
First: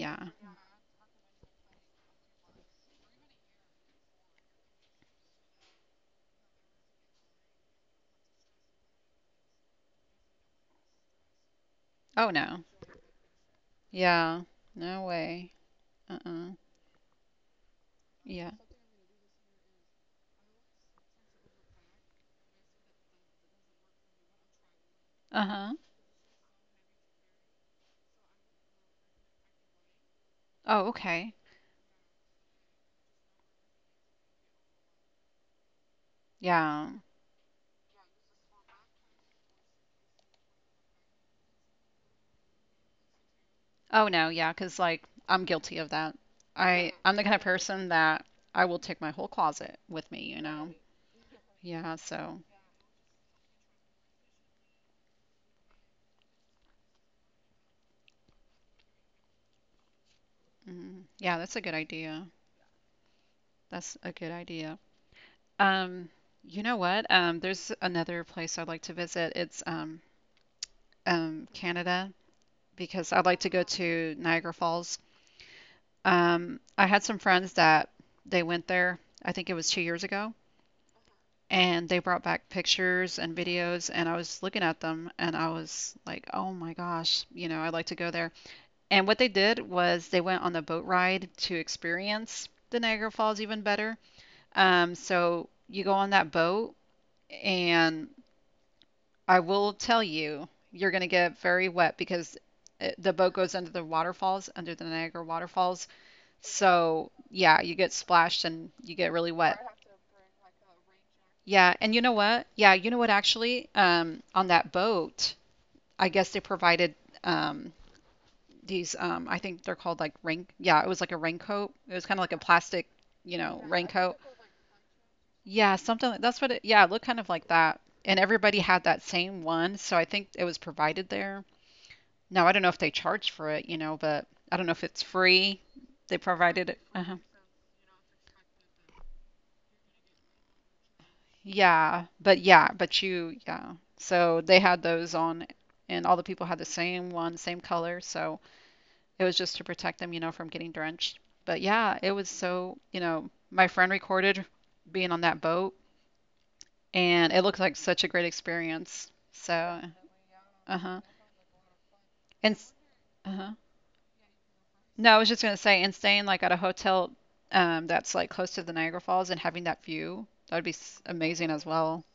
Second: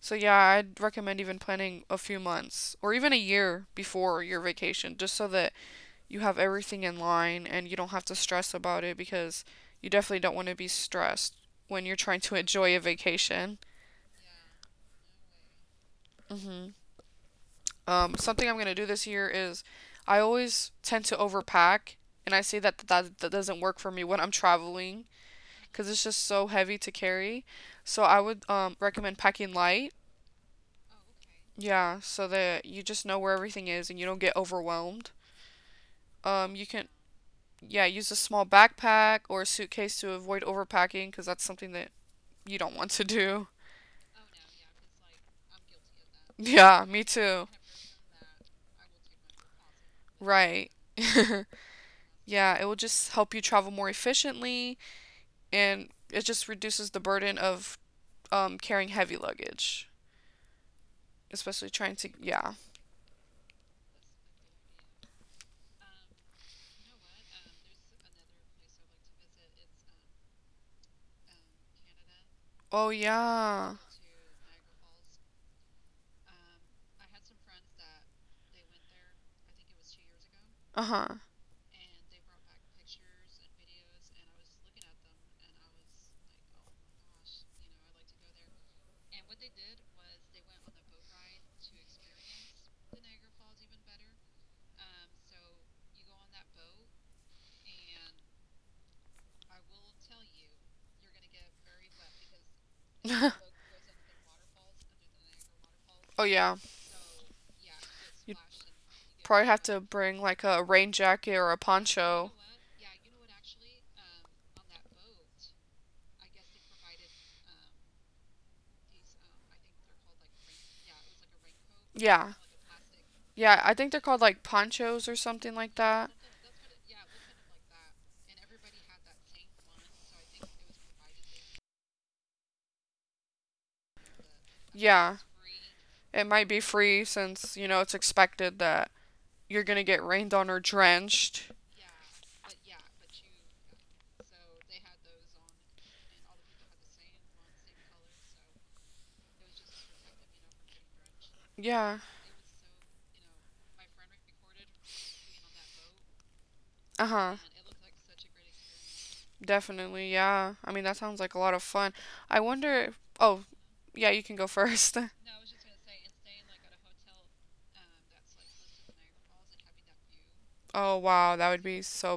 So yeah, I'd recommend even planning a few months or even a year before your vacation just so that you have everything in line and you don't have to stress about it, because you definitely don't want to be stressed when you're trying Oh to no. enjoy a vacation. Yeah. No way. Uh-uh. Mm-hmm. Yeah. Something I'm gonna do this year is, I always tend to overpack, and I see that that doesn't work for me when I'm traveling, Uh-huh. cause it's just so heavy to carry. So I would recommend packing light. Oh okay. Yeah, so that you just know where everything is and you don't get overwhelmed. You can, Yeah. yeah, use a small backpack or a suitcase to avoid overpacking, cause that's something that you don't want to do. Oh no, yeah, 'cause like I'm guilty of that. Yeah, I hmm me I'm the kind of too. person that I will take my whole closet with me, you Right. know. Exactly. Yeah, Yeah, it will just help you travel more efficiently, and it just reduces the burden of carrying heavy luggage, yeah, that's a especially good trying to. idea. Yeah. That's a good idea. Um, you know what? There's another place I'd like to visit. It's Canada Oh because I'd like to go Oh, yeah. to Niagara Falls. I had some friends that they went there. I think it was 2 years ago, Uh huh. and they brought back pictures and videos and I was looking at them and I was like, "Oh my gosh, you know, I'd like to go there." And what they did was they went on the boat ride to experience the Niagara Falls even better. So you go on that boat and I will tell you, you're going to get very wet because it, the boat goes under the waterfalls, under the Niagara waterfalls, Oh yeah. so, yeah, you get You'd splashed and you get really probably wet. have to bring like a rain jacket or a Yeah, and you know poncho. what? Yeah, you know what actually? On that boat, I guess they provided um these I think they're called like rain yeah, it was like a raincoat. It was kind of Yeah. like a plastic, you Yeah. know, I think they're raincoat. called like ponchos or something like Yeah, that. something like- that's what it yeah, it looked kind of like that. And everybody had that same one, so I think it was provided there. Now, I don't know if they charge for it, you know, but I don't know if it's Yeah. free. They It might be provided it. free uh since it's expected that you're gonna get rained on or drenched. Yeah, but you, yeah. So they had those on, and all the people had the same one, same color. So it was just to protect them, you know, from getting drenched. But Yeah. yeah, it was so, you know, my friend recorded being on that boat, Uh and huh. it looked like such a great experience. So, Definitely. Yeah. I mean, that uh-huh. sounds like a lot of fun. I And, s- wonder if. Oh, uh-huh. yeah, you can go first. No, I was just gonna say, and staying like at a hotel, that's like close to the Niagara Falls and having that view, that would be Oh, s- wow. That amazing would as be well. so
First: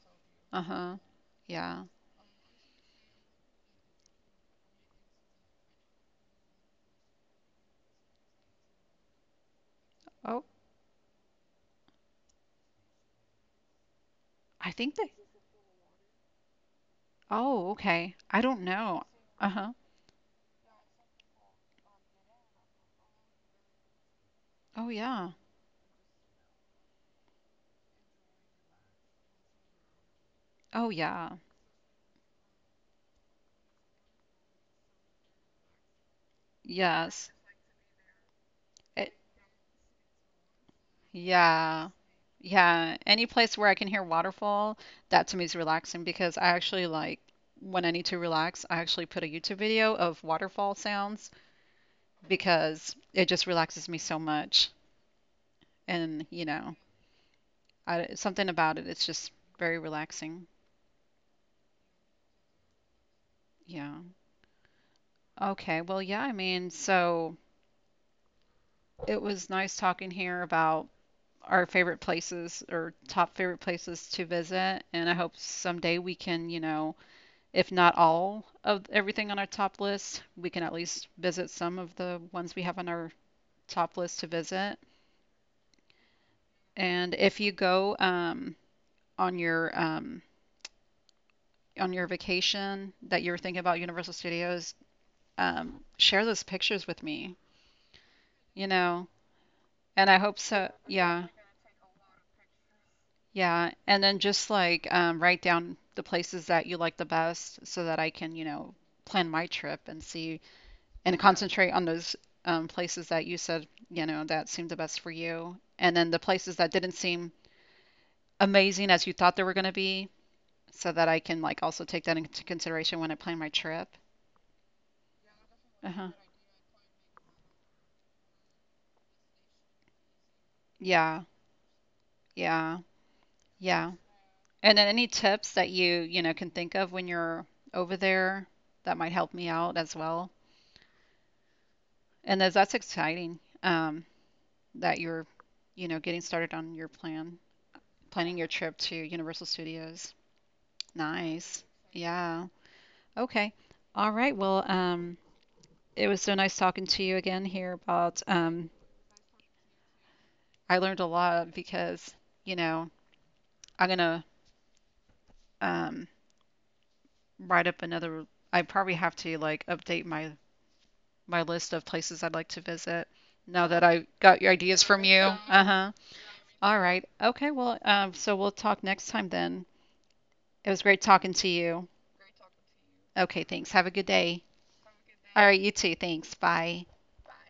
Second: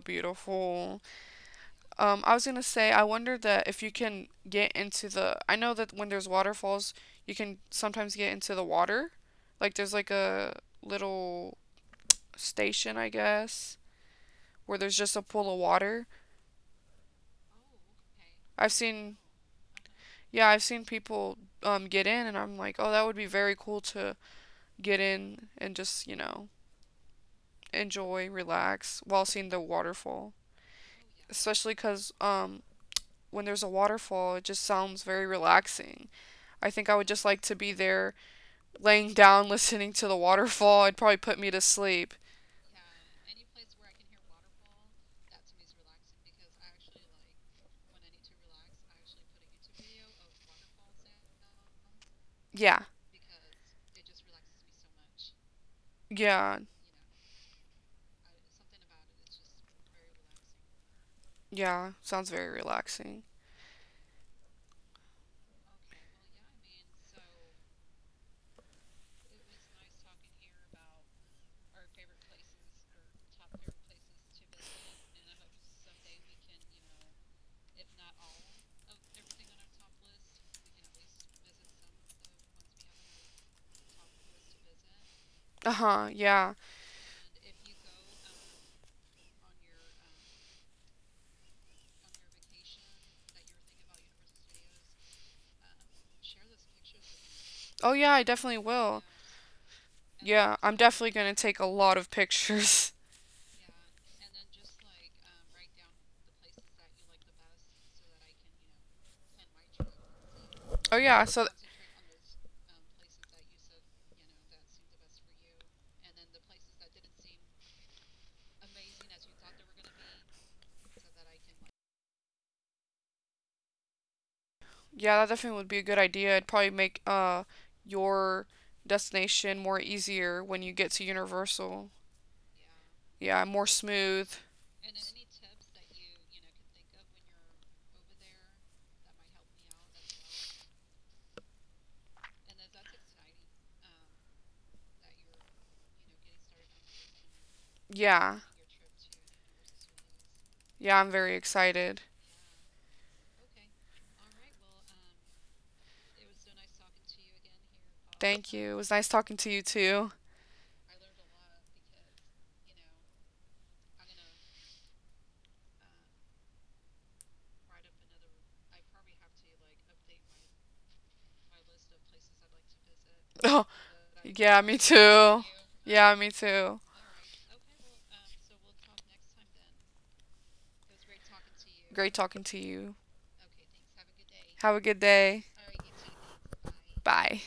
Uh-huh. beautiful. Yeah. I was gonna say, I wonder that if you can get into the. I know that when there's waterfalls, you can sometimes get into the water. Like, there's like Oh, a little station, I guess, I where think there's that. just a pool of water. Oh, okay. I don't I've know. seen. Uh-huh. Yeah, I've seen people, get in, and I'm like, oh, that would be very cool to Oh, get yeah. in and just, enjoy, relax while seeing the waterfall. Oh, yeah. Especially because when there's a waterfall, it just sounds very relaxing. I think I would just Yes. like to be there It, laying down listening to the waterfall. It'd probably put me to yeah. sleep. Yeah. Any place where I can hear waterfall, that to me is relaxing because I actually like when I need to relax, I actually put a YouTube video of waterfall sounds Yeah. because it just relaxes me so much. And, you Yeah. know, I, something about it, it's just very relaxing. Yeah. Sounds very relaxing. Yeah. Okay. Well, yeah, I mean, so it was nice talking here about our favorite places or top favorite places to visit. And I hope someday we can, you know, if not all of everything on our top list, we can at least visit some of the ones we have on our top list to visit. Uh huh. Yeah. And if you go on your um, on your vacation that you were thinking about Universal Studios, share those pictures with me. Oh, yeah, I definitely You will. know, and I hope Yeah, so. I'm definitely Yeah. gonna take a lot of pictures. Yeah. And then just like write down the places that you like the best so that I can, you know, plan my trip and see Oh, and yeah, concentrate on those places that you said, you know, that seemed the best for you. And then the places that didn't seem amazing as you thought they were going to be so that I can like also take that into consideration when I plan my trip. yeah, that definitely would be a good Uh-huh. idea. It'd probably make your destination more easier when you get to Yeah. Universal. Yeah. Yeah, more Yeah. smooth. And then any tips that you know, can think of when you're over there that might help me out as well. And that's exciting that you're, you know, getting started on your plan, planning Yeah. your trip to Universal Studios. Yeah, I'm very Nice. excited. Yeah. Okay. All right. Well, it was so nice talking to you again here about, Thank you. It was nice talking to you too. I learned a lot because, you know, I'm gonna um, write up another, I probably have to like update my my list of places I'd like to visit now Oh, that I got your yeah, ideas me from you. too. Uh huh. Yeah, me All too. right. Okay. Well, so we'll talk next time then. It was great talking to you. Great talking to you. Okay. Thanks. Have a good day. Have a good All day. right. You too. Thanks. Bye. Bye.